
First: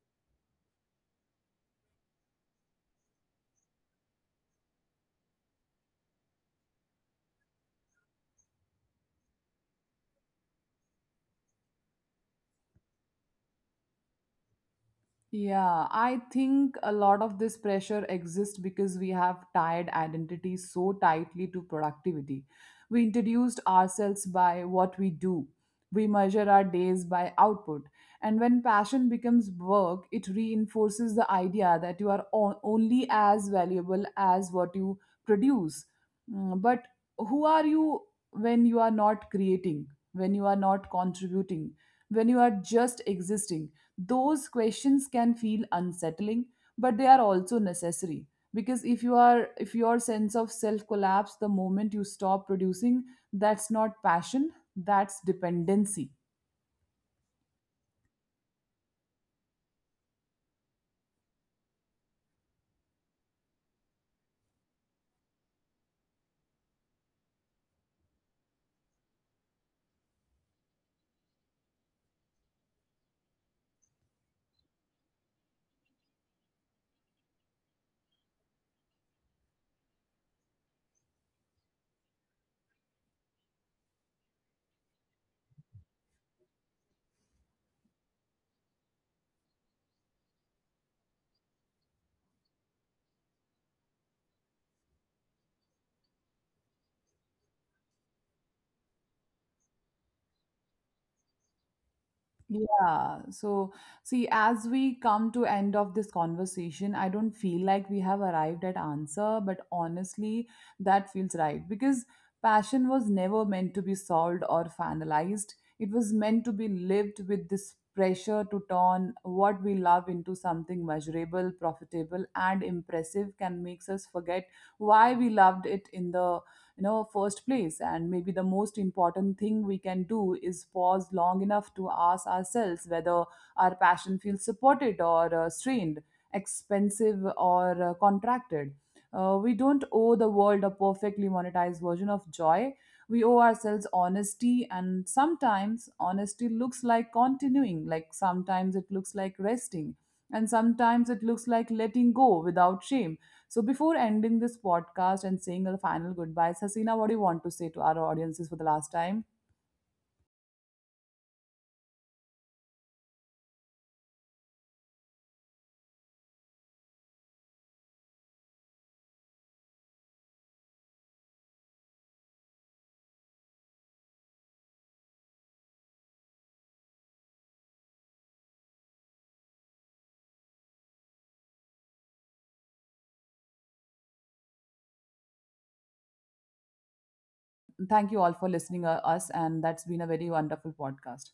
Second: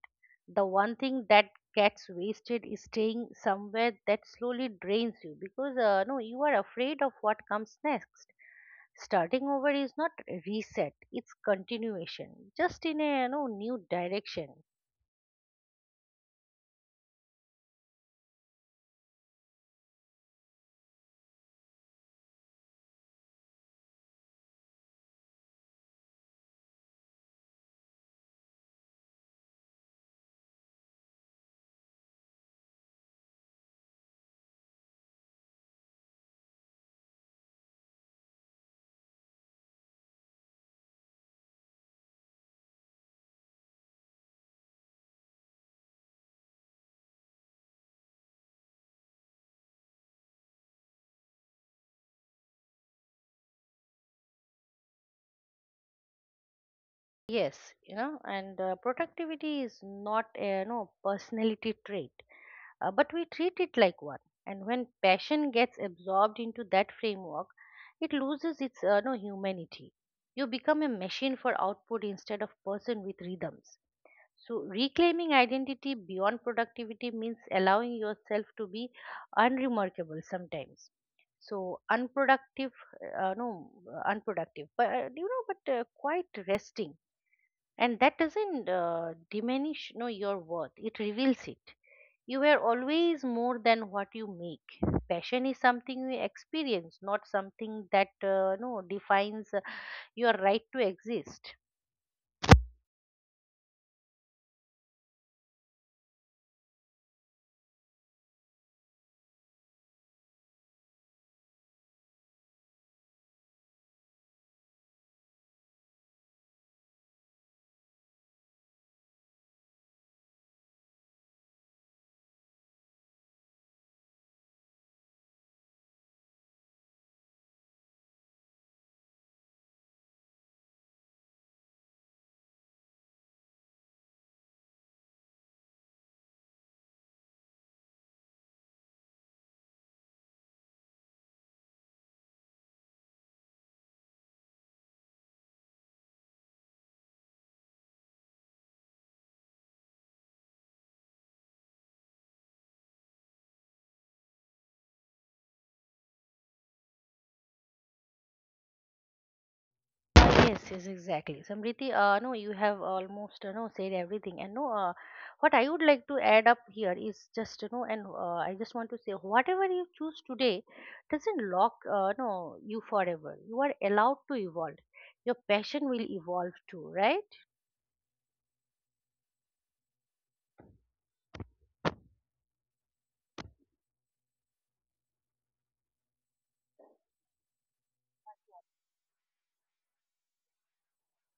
The one thing that gets wasted is staying somewhere that slowly drains you because uh, no you are afraid of what comes next. Starting over is not reset, it's continuation, just in a, you know, new direction.
Yeah, I think a lot of this pressure exists because we have tied identity so tightly to productivity. We introduced ourselves by what we do, we measure our days by output. And when passion becomes work, it reinforces the idea that you are o- only as valuable as what you produce. Mm, But who are you when you are not creating, when you are not contributing, when you are just existing? Those questions can feel unsettling, but they are also necessary, because if you are if your sense of self collapse the moment you stop producing, that's not passion, that's dependency.
Yes, you know, and uh, productivity is not a no personality trait, uh, but we treat it like one. And when passion gets absorbed into that framework, it loses its uh, no humanity. You become a machine for output instead of person with rhythms. So reclaiming identity beyond productivity means allowing yourself to be unremarkable sometimes. So unproductive, uh, no, unproductive, but, uh, you know, but uh, quite resting, and that doesn't uh, diminish no your worth, it reveals it. You are always more than what you make. Passion is something you experience, not something that uh, no defines uh, your right to exist.
Yeah, so see, as we come to end of this conversation, I don't feel like we have arrived at answer, but honestly, that feels right because passion was never meant to be solved or finalized. It was meant to be lived. With this pressure to turn what we love into something measurable, profitable, and impressive can makes us forget why we loved it in the you know first place. And maybe the most important thing we can do is pause long enough to ask ourselves whether our passion feels supported or uh, strained, expensive or uh, contracted. Uh, we don't owe the world a perfectly monetized version of joy, we owe ourselves honesty. And sometimes honesty looks like continuing, like sometimes it looks like resting, and sometimes it looks like letting go without shame. So before ending this podcast and saying the final goodbye, Hasina, what do you want to say to our audiences for the last time?
Yes, yes, exactly. Samriti, uh, no, you have almost uh, no said everything, and no, uh, what I would like to add up here is just, you know, and uh, I just want to say, whatever you choose today doesn't lock uh, no you forever. You are allowed to evolve. Your passion will evolve too, right?
Thank you all for listening to us, and that's been a very wonderful podcast.